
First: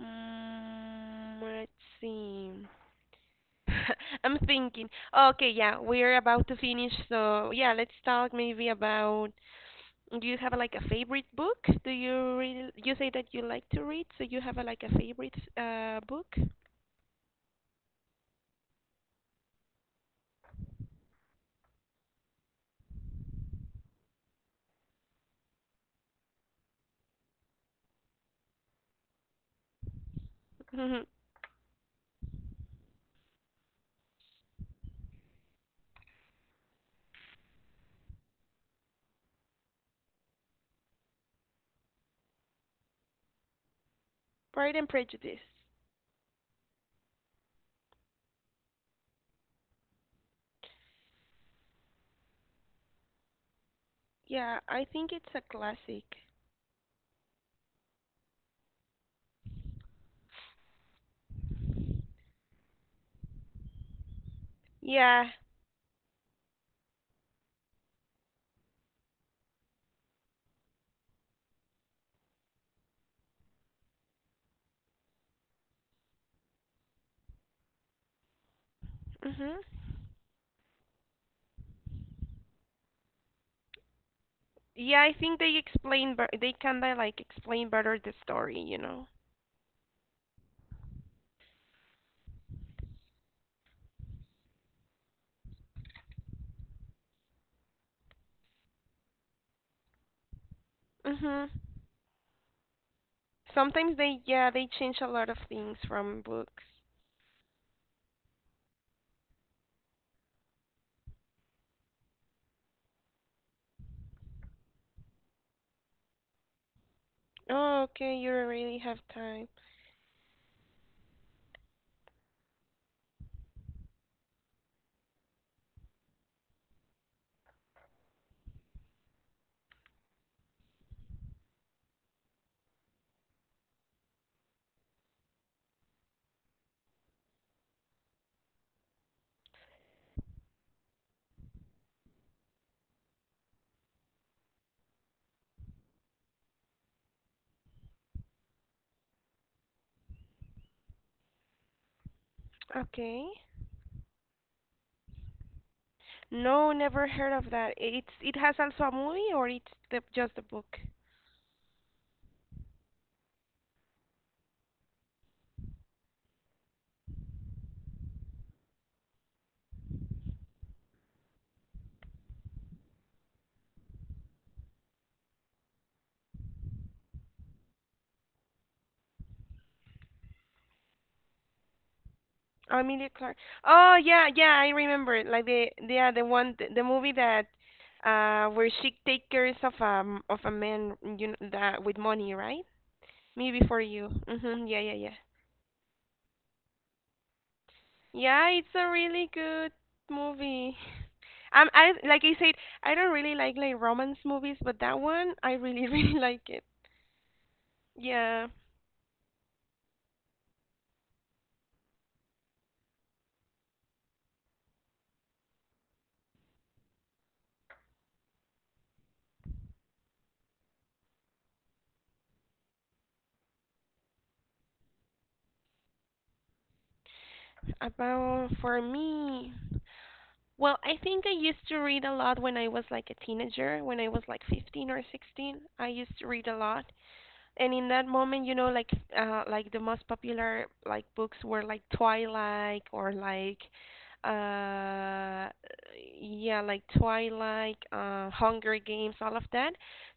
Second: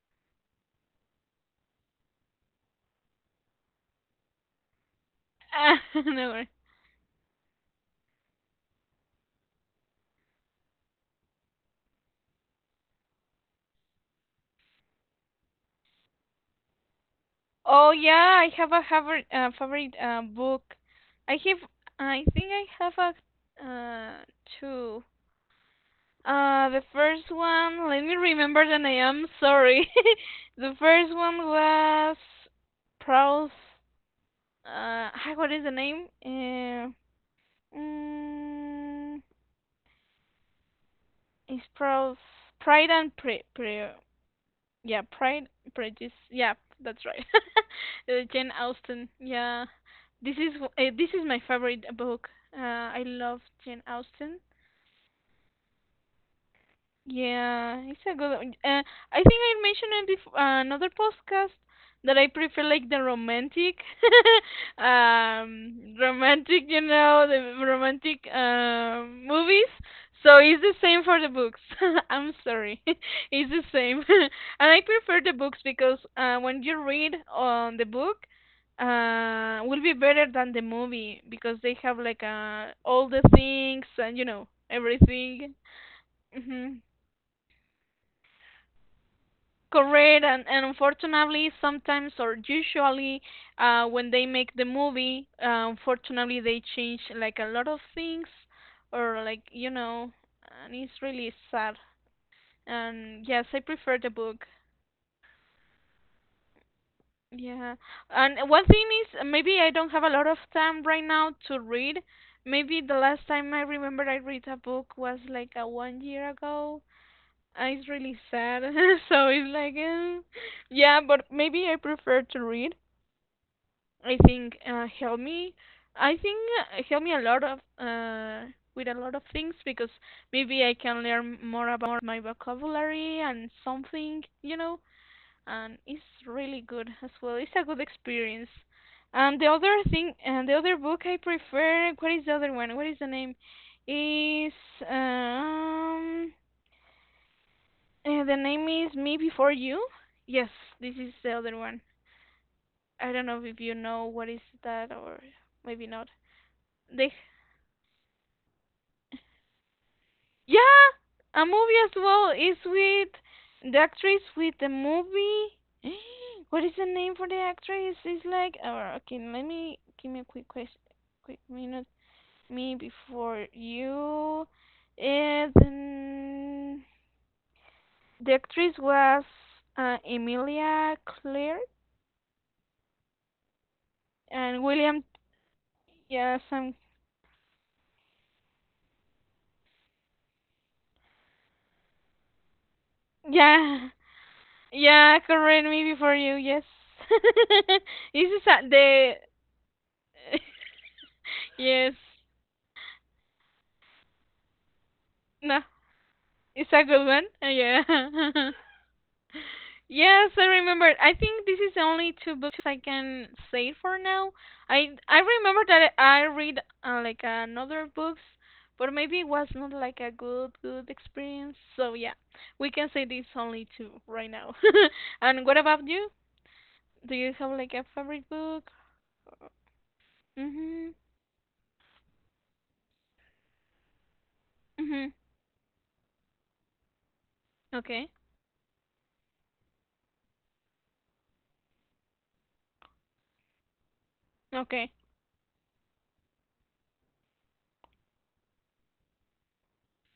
Speaker 1: Mm, let's see. I'm thinking. Okay, yeah,
Speaker 2: Ah,
Speaker 1: we're
Speaker 2: no
Speaker 1: about
Speaker 2: worry.
Speaker 1: to finish, so yeah, let's talk maybe about. Do you have like a favorite book? Do you read? You say that you like to read, so you have a, like a favorite uh book?
Speaker 2: Oh yeah, I have a favorite uh, favorite uh, book. I have I think I have a uh two. Uh, the first one, let me remember the name. Sorry. The
Speaker 1: Mhm.
Speaker 2: first one was Proust. Uh, ah, what is the name? Uh, mm, it's Prowse. Pride and Pre. Pre—
Speaker 1: Pride and
Speaker 2: yeah,
Speaker 1: Prejudice.
Speaker 2: Pride, Prejudice. Yeah, that's right. Uh, Jane Austen. Yeah, this is uh, this is my favorite book. Uh, I love Jane Austen.
Speaker 1: Yeah, I think it's a classic.
Speaker 2: Yeah, it's a good one. Uh, I think I mentioned in bef- uh, another podcast that I prefer like the romantic,
Speaker 1: Yeah.
Speaker 2: um, romantic, you know, the romantic um movies. So it's the same for the books. I'm sorry, it's the same. And I prefer the books because uh, when you read on the book,
Speaker 1: Mhm.
Speaker 2: uh, will be better than the movie because they have like uh all the things and you know
Speaker 1: Yeah, I think
Speaker 2: everything.
Speaker 1: they explain, but they
Speaker 2: Hmm.
Speaker 1: kinda like explain better the story, you know.
Speaker 2: Correct. And, and unfortunately, sometimes or usually, uh, when they make the movie, uh, unfortunately, they change like a lot of things, or like you know, and it's really
Speaker 1: Mhm.
Speaker 2: sad. And yes, I
Speaker 1: Sometimes
Speaker 2: prefer the
Speaker 1: they
Speaker 2: book.
Speaker 1: yeah, they change a lot of things from books.
Speaker 2: Yeah, and one thing is uh, maybe I don't have a lot of time right now to read. Maybe the last time I remember I read a book was like a one year ago. Uh,
Speaker 1: Oh,
Speaker 2: it's
Speaker 1: okay,
Speaker 2: really
Speaker 1: you
Speaker 2: sad.
Speaker 1: really have
Speaker 2: So
Speaker 1: time.
Speaker 2: it's like, eh. Yeah, but maybe I prefer to read. I think uh, helped me. I think uh, helped me a lot of uh, with a lot of things because maybe I can learn more about my vocabulary and something, you know. And it's really good as well. It's a good experience. And the other thing, and the other book I prefer. What is the other one? What is the name? Is um uh, the name is Me Before You? Yes, this is the other one. I don't
Speaker 1: Okay.
Speaker 2: know if you know what is that or maybe not.
Speaker 1: No, never
Speaker 2: The
Speaker 1: heard of that. It's it has also a movie or it's the, just a book?
Speaker 2: yeah, a movie as well is with the actress with the movie. What is the name for the actress? It's like uh, okay, let me give me a quick question, quick minute, me before you. And then the actress was uh, Emilia Clarke
Speaker 1: Amelia Clark. Oh, yeah, yeah,
Speaker 2: and
Speaker 1: I
Speaker 2: William.
Speaker 1: remember it. Like the the- yeah, the
Speaker 2: Yeah,
Speaker 1: one the,
Speaker 2: some
Speaker 1: the movie that uh where she take care of um of a man, you know, that with money, right? Me Before
Speaker 2: yeah.
Speaker 1: You. Mhm. Yeah, yeah, yeah.
Speaker 2: Yeah, correct, me before you. Yes. this is
Speaker 1: Yeah,
Speaker 2: a,
Speaker 1: it's a
Speaker 2: the
Speaker 1: really good movie. Um, I
Speaker 2: Yes.
Speaker 1: like I said, I don't really like like romance movies, but that one I
Speaker 2: No,
Speaker 1: really really like it.
Speaker 2: it's a good one. Uh,
Speaker 1: Yeah,
Speaker 2: Yeah. Yes, I remember. I think this is the only two books I can say for now. I I remember that I read uh, like another books, but maybe it was not like a good good experience. So yeah, we can say these only two right now. And what about you? Do you have like a favorite
Speaker 1: about
Speaker 2: book?
Speaker 1: for me. Well,
Speaker 2: Mhm.
Speaker 1: I think I used to read a lot when I was like a teenager, when I was like fifteen or
Speaker 2: Mhm.
Speaker 1: sixteen. I used to read a lot, and in that
Speaker 2: Okay.
Speaker 1: moment, you know, like uh like the most popular like books were like Twilight, or like
Speaker 2: Okay.
Speaker 1: uh yeah, like Twilight, uh Hunger Games, all of that.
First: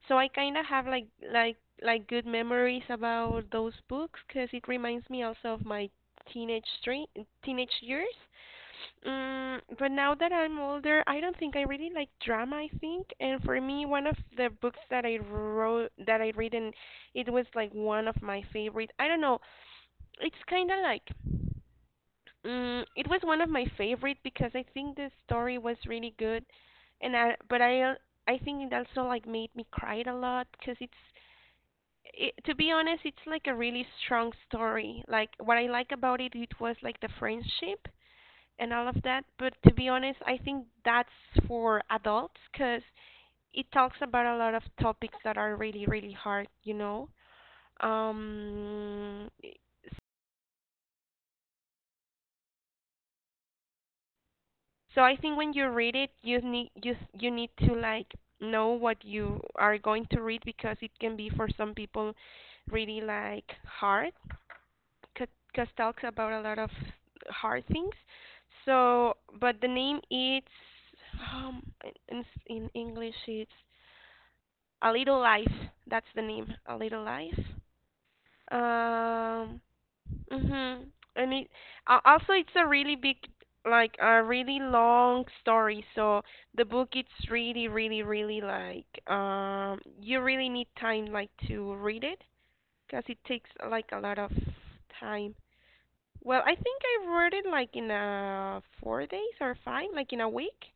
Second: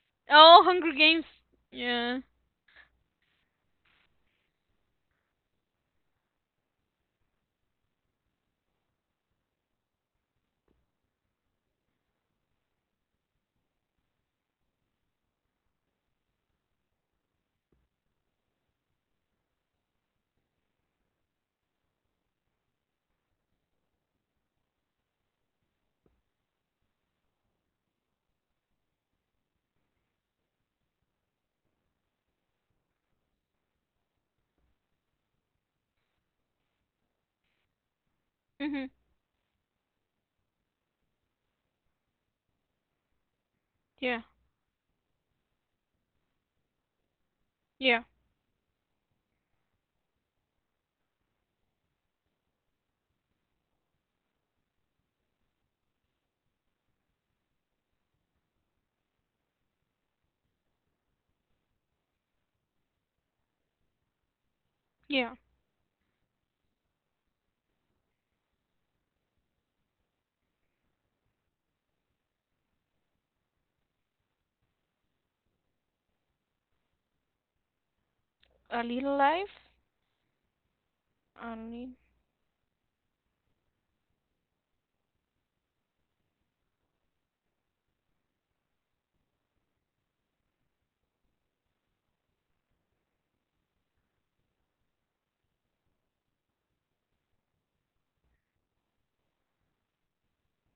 Speaker 1: So I kind
Speaker 2: Oh,
Speaker 1: of have
Speaker 2: Hunger
Speaker 1: like
Speaker 2: Games.
Speaker 1: like like
Speaker 2: Yeah.
Speaker 1: good memories about those books because it reminds me also of my teenage stre- teenage years. Mm, but now that I'm older, I don't think I really like drama, I think. And for me, one of the books that I wrote, that I read in, it was like one of my favorite. I don't know. It's kind of like, mm, it was one of my favorite because I think the story was really good, and I but I uh, I think it also like made me cry a lot because it's it, to be honest, it's like a really strong story. Like what I like about it it was like the friendship and all
Speaker 2: Mhm.
Speaker 1: of that. But to be honest, I think that's for adults because it talks
Speaker 2: Yeah.
Speaker 1: about a lot of topics that are really really hard, you know.
Speaker 2: Yeah.
Speaker 1: Um So I think when you read it, you need you s- you need to like know what you are going to read because it can be for some people really like hard
Speaker 2: Yeah,
Speaker 1: because talks about a lot of hard things. So, but the name it's, um in in s- in English it's A Little Life. That's the name, A Little Life.
Speaker 2: A Little Life.
Speaker 1: Um, Mhm. And it,
Speaker 2: I mean,
Speaker 1: uh, also it's a really big, like a really long story. So the book it's really really really like, um, you really need time like to read it because it takes like a lot of time. Well, I think I read it like in uh four days or five, like in a week.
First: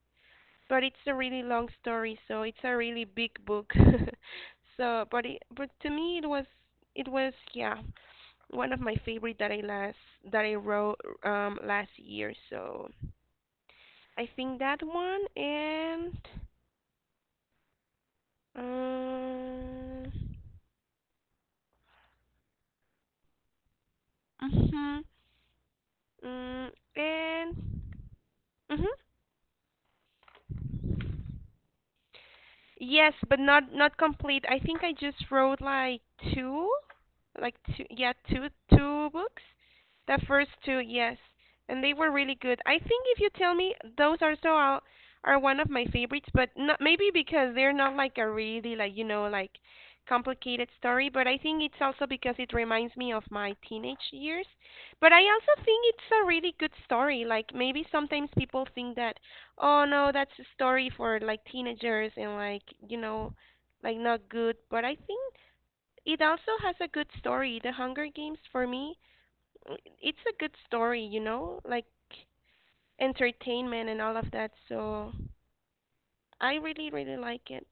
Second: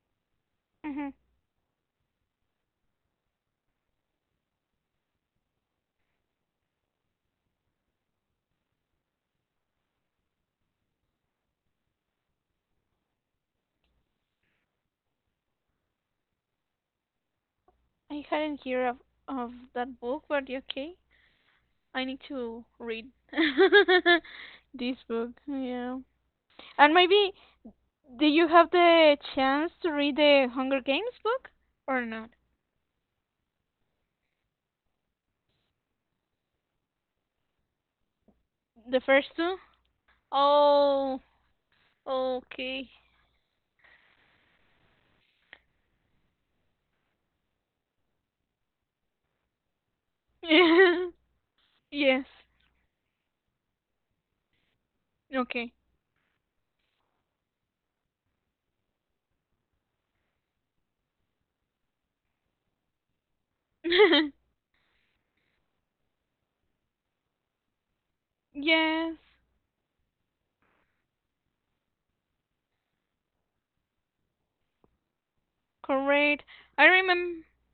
Speaker 1: But it's
Speaker 2: hmm,
Speaker 1: a really long story, so it's a really big book. So, but it, but to me it was, it was, yeah, one of my favorite that I last, that I wrote um last year. So I think that one and
Speaker 2: I hadn't heard of of that book,
Speaker 1: um.
Speaker 2: but yeah, okay, I need to read
Speaker 1: Mm-hmm.
Speaker 2: this book. Yeah,
Speaker 1: Mm,
Speaker 2: and maybe
Speaker 1: and
Speaker 2: do you have
Speaker 1: mhm.
Speaker 2: the chance to read the Hunger Games book or not?
Speaker 1: Yes, but not not complete. I think I just wrote like two, like two, yeah, two
Speaker 2: The
Speaker 1: two
Speaker 2: first
Speaker 1: books.
Speaker 2: two?
Speaker 1: The first two, yes,
Speaker 2: Oh,
Speaker 1: and they were really good. I
Speaker 2: okay.
Speaker 1: think if you tell me, those are so are, are one of my favorites, but not maybe because they're not like a really like, you know, like complicated story, but I think it's also
Speaker 2: Yes.
Speaker 1: because it reminds me of my teenage years. But I also
Speaker 2: Okay.
Speaker 1: think it's a really good story. Like maybe sometimes people think that, oh no, that's a story for like teenagers and like, you know, like not good. But I think it also has a good story. The Hunger Games, for me,
Speaker 2: Yes.
Speaker 1: i- it's a good story, you know, like entertainment and all of that. So
Speaker 2: Correct.
Speaker 1: I
Speaker 2: I
Speaker 1: really, really
Speaker 2: remember.
Speaker 1: like it.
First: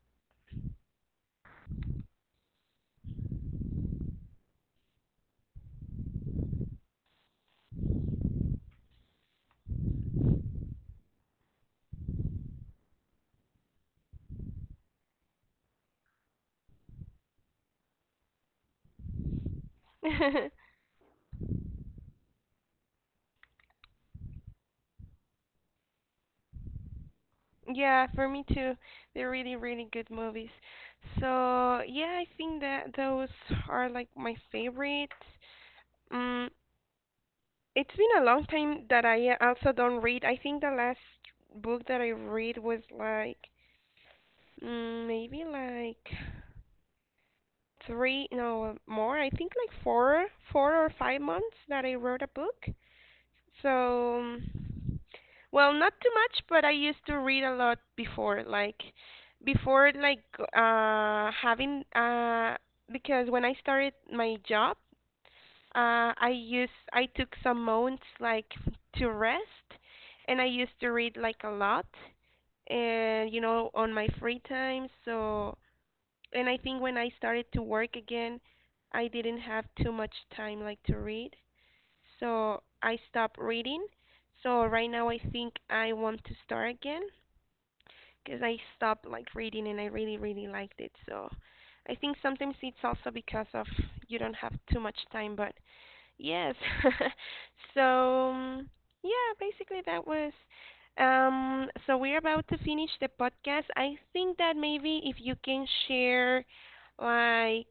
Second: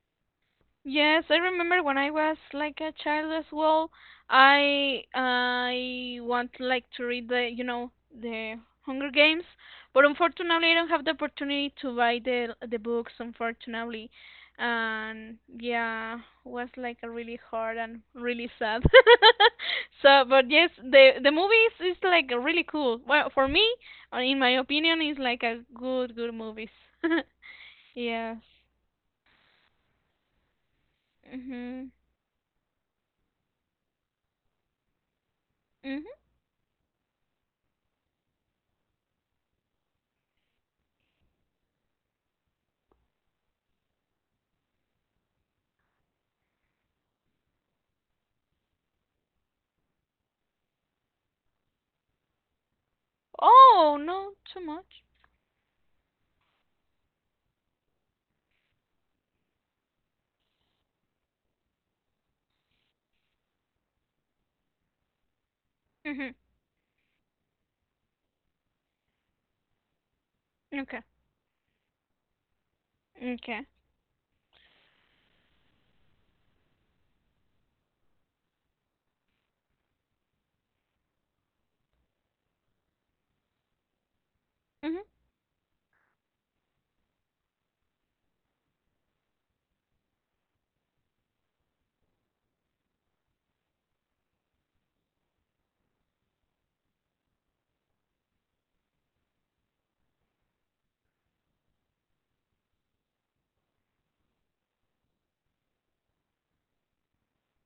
Speaker 2: Yes, I remember when I was like a child as well. I I want like to read the you know the Hunger Games, but unfortunately I don't have the opportunity to buy the the books. Unfortunately, and yeah, was like a really hard and really sad. So, but yes, the the movies is like really cool. Well, for me, uh, in my opinion, is like a good good movies.
Speaker 1: Yeah, for
Speaker 2: Yes.
Speaker 1: me too. They're really, really good movies. So
Speaker 2: Mhm.
Speaker 1: yeah, I think that those are like my favorite.
Speaker 2: Mhm.
Speaker 1: Mm, it's been a long time that I, uh, also don't read. I think the last book that I read was like, mm, maybe like three, no, more. I think like four, four or five months that I wrote a book.
Speaker 2: Oh,
Speaker 1: So,
Speaker 2: not too
Speaker 1: um,
Speaker 2: much.
Speaker 1: well, not too much, but I used to read a lot before, like before like uh having uh because when I started my job, Uh, I
Speaker 2: Mhm.
Speaker 1: used I took some months like to rest, and I used to
Speaker 2: Okay.
Speaker 1: read like a lot, and you
Speaker 2: Okay.
Speaker 1: know, on my free time. So, and I think when I started to work again, I didn't have too much time like to read, so I stopped reading. So right
Speaker 2: Mhm.
Speaker 1: now I think I want to start again because I stopped like reading and I really really liked it. So I think sometimes it's also because of you don't have too much time, but yes. So, um, yeah, basically that was. Um, so we're about to finish the podcast. I think that maybe if you can share, like,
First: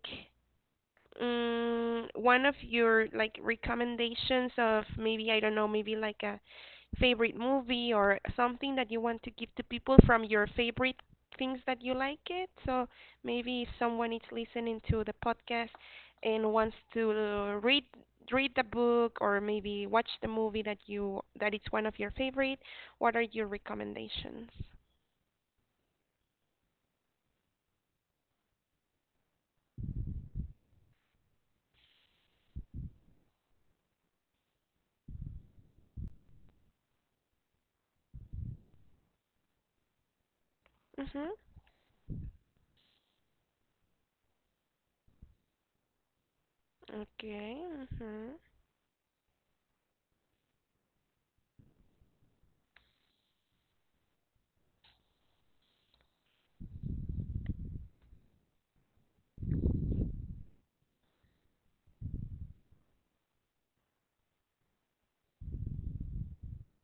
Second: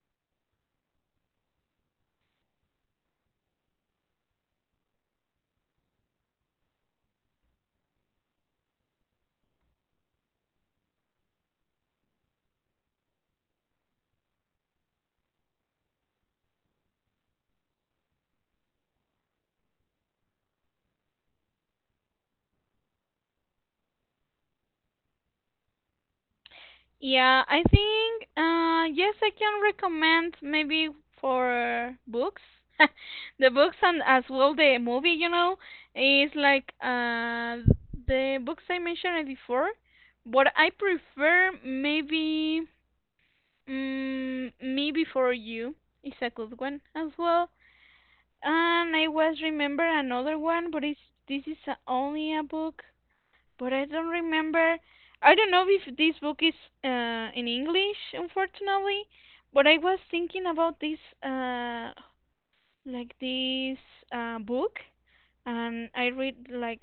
Speaker 1: mm, one of your like recommendations of maybe, I don't know, maybe like a favorite movie or something that you want to give to people from your favorite things that you like it. So maybe if someone is listening to the podcast and wants to read read the book or maybe watch the movie that you that it's one of your favorite, what are your recommendations?
Speaker 2: Yeah, I think uh yes, I can recommend maybe for books. The books and as well the movie, you know, is like uh the books I mentioned before, but I
Speaker 1: Mhm.
Speaker 2: prefer maybe mm, Me Before You is a good one as well.
Speaker 1: Okay. Mhm.
Speaker 2: And I was remember another one, but it's this is a, only a book. But I don't remember. I don't know if this book is uh, in English, unfortunately. But I was thinking about this, uh, like this uh, book, and I read like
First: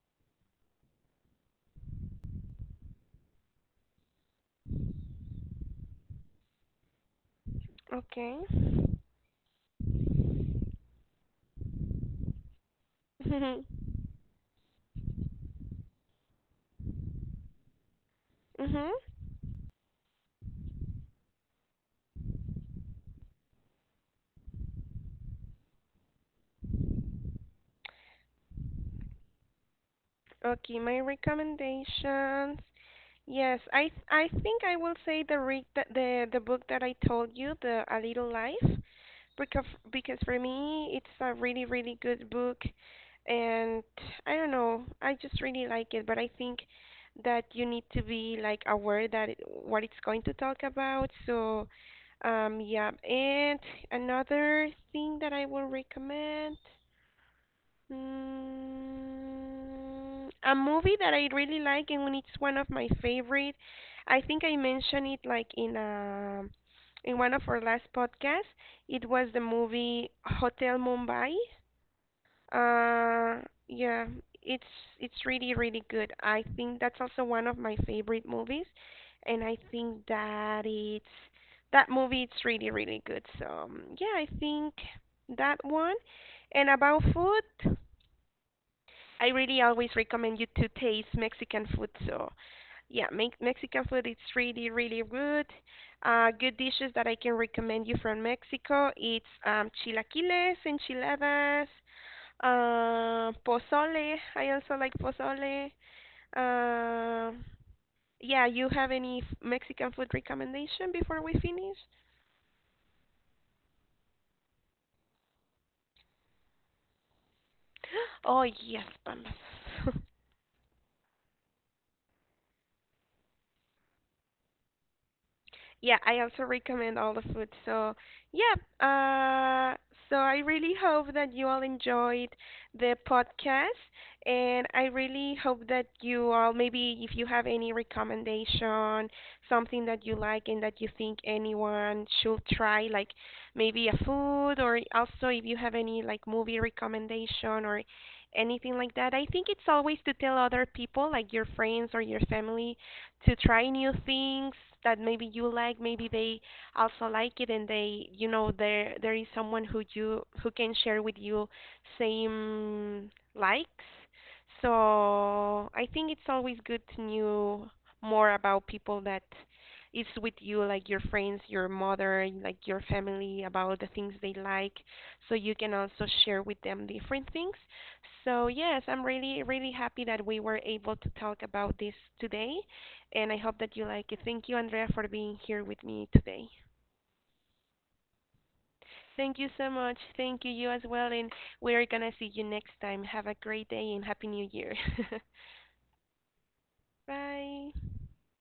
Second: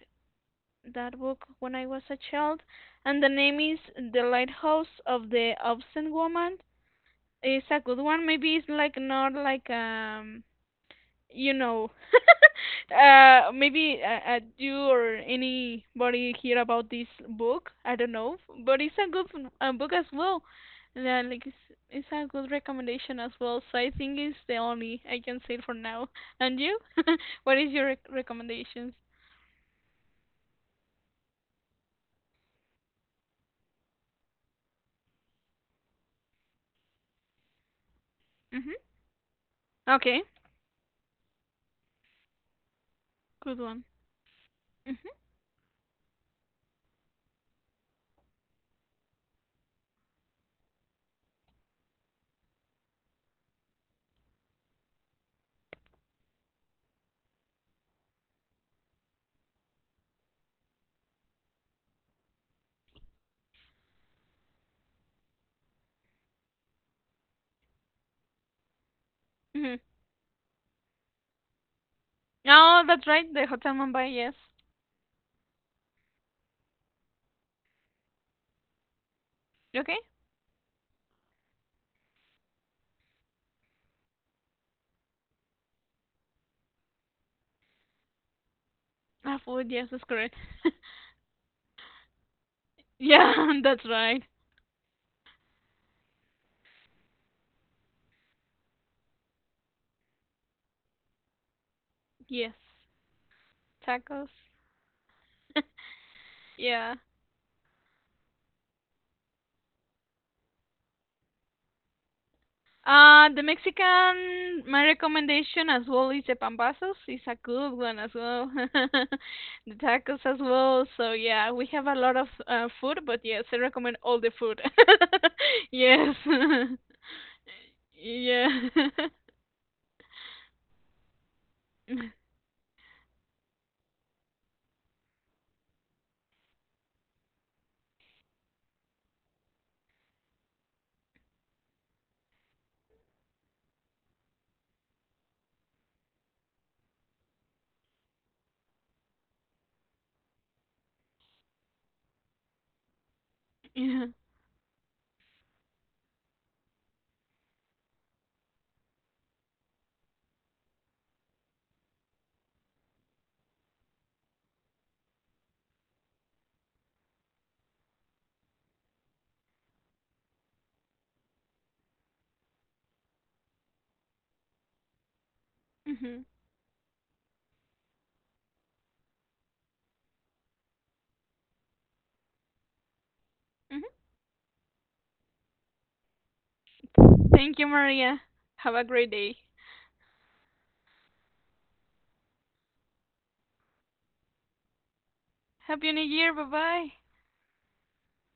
Speaker 2: that book when I was a child, and the name is The Lighthouse of the Obstinate Woman. It's a good one.
Speaker 1: Okay.
Speaker 2: Maybe it's like not like um you know uh maybe uh, uh, you or anybody hear about this book, I don't know, but
Speaker 1: Mhm.
Speaker 2: it's a good uh, book as well. Yeah, like it's, it's a good recommendation as well. So I think it's the only I can say for now. And you? What is your rec- recommendations?
Speaker 1: Okay, my recommendations. Yes, I th- I think I will say the re- the the the book that I told you, the A Little Life,
Speaker 2: Mhm.
Speaker 1: because because
Speaker 2: Okay,
Speaker 1: for me it's a really really good book,
Speaker 2: good
Speaker 1: and
Speaker 2: one.
Speaker 1: I don't know,
Speaker 2: Mhm.
Speaker 1: I just really like it. But I think that you need to be like aware that it, what it's going to talk about. So, um, yeah. And another thing that I will recommend. Mm, a movie that I really like and it's one of my favorite. I think I mentioned it like in a, in one of our last podcasts. It was the
Speaker 2: Mhm.
Speaker 1: movie Hotel Mumbai.
Speaker 2: Oh, that's right,
Speaker 1: Uh,
Speaker 2: the Hotel Mumbai.
Speaker 1: yeah,
Speaker 2: Yes.
Speaker 1: it's it's really really good. I think that's also one of my favorite movies, and I
Speaker 2: Okay.
Speaker 1: think that it's that movie. It's really really good. So, um, yeah, I think that one. And about food. I
Speaker 2: Ah,
Speaker 1: really
Speaker 2: food, yes,
Speaker 1: always
Speaker 2: that's correct.
Speaker 1: recommend you to taste Mexican food. So, yeah, me-
Speaker 2: Yeah. That's
Speaker 1: Mexican food
Speaker 2: right.
Speaker 1: it's really really good. Uh, good dishes that I can recommend you from Mexico. It's, um, chilaquiles, enchiladas,
Speaker 2: Yes.
Speaker 1: uh, pozole.
Speaker 2: Tacos.
Speaker 1: I also like pozole.
Speaker 2: Yeah.
Speaker 1: Uh, yeah, you have any f- Mexican food recommendation before we finish?
Speaker 2: Uh, the Mexican, my recommendation as well is the pambazos. It's a good one as
Speaker 1: Oh
Speaker 2: well.
Speaker 1: yes, Pampas.
Speaker 2: The tacos as well. So yeah, we have a lot of uh, food, but yes, I recommend all the food.
Speaker 1: Yeah,
Speaker 2: Yes.
Speaker 1: I also recommend all the food. So, yeah,
Speaker 2: Yeah.
Speaker 1: uh, so I really hope that you all enjoyed the podcast, and I really hope that you all, maybe if you have any recommendation, something that you like and that you think anyone should try, like maybe a food, or also if you have any like movie recommendation or anything like that. I think it's always to tell other people, like your friends or your family, to try new
Speaker 2: Yeah.
Speaker 1: things that maybe you like, maybe they also like it, and they, you know, there there is someone who you who can share with you same likes. So I think it's always good to know more about people that is with you, like your friends, your mother, like your family, about the things they like, so you can also
Speaker 2: Mhm.
Speaker 1: share with them different things. So yes, I'm really really happy that we were able to talk about this today, and I hope that
Speaker 2: Mhm.
Speaker 1: you like it. Thank you, Andrea, for being here with me today.
Speaker 2: Thank you, Maria. Have a great day.
Speaker 1: Thank you so much. Thank you, you as well, and we're gonna see you next time. Have a great day and Happy New Year.
Speaker 2: Happy New Year. Bye bye.
Speaker 1: Bye.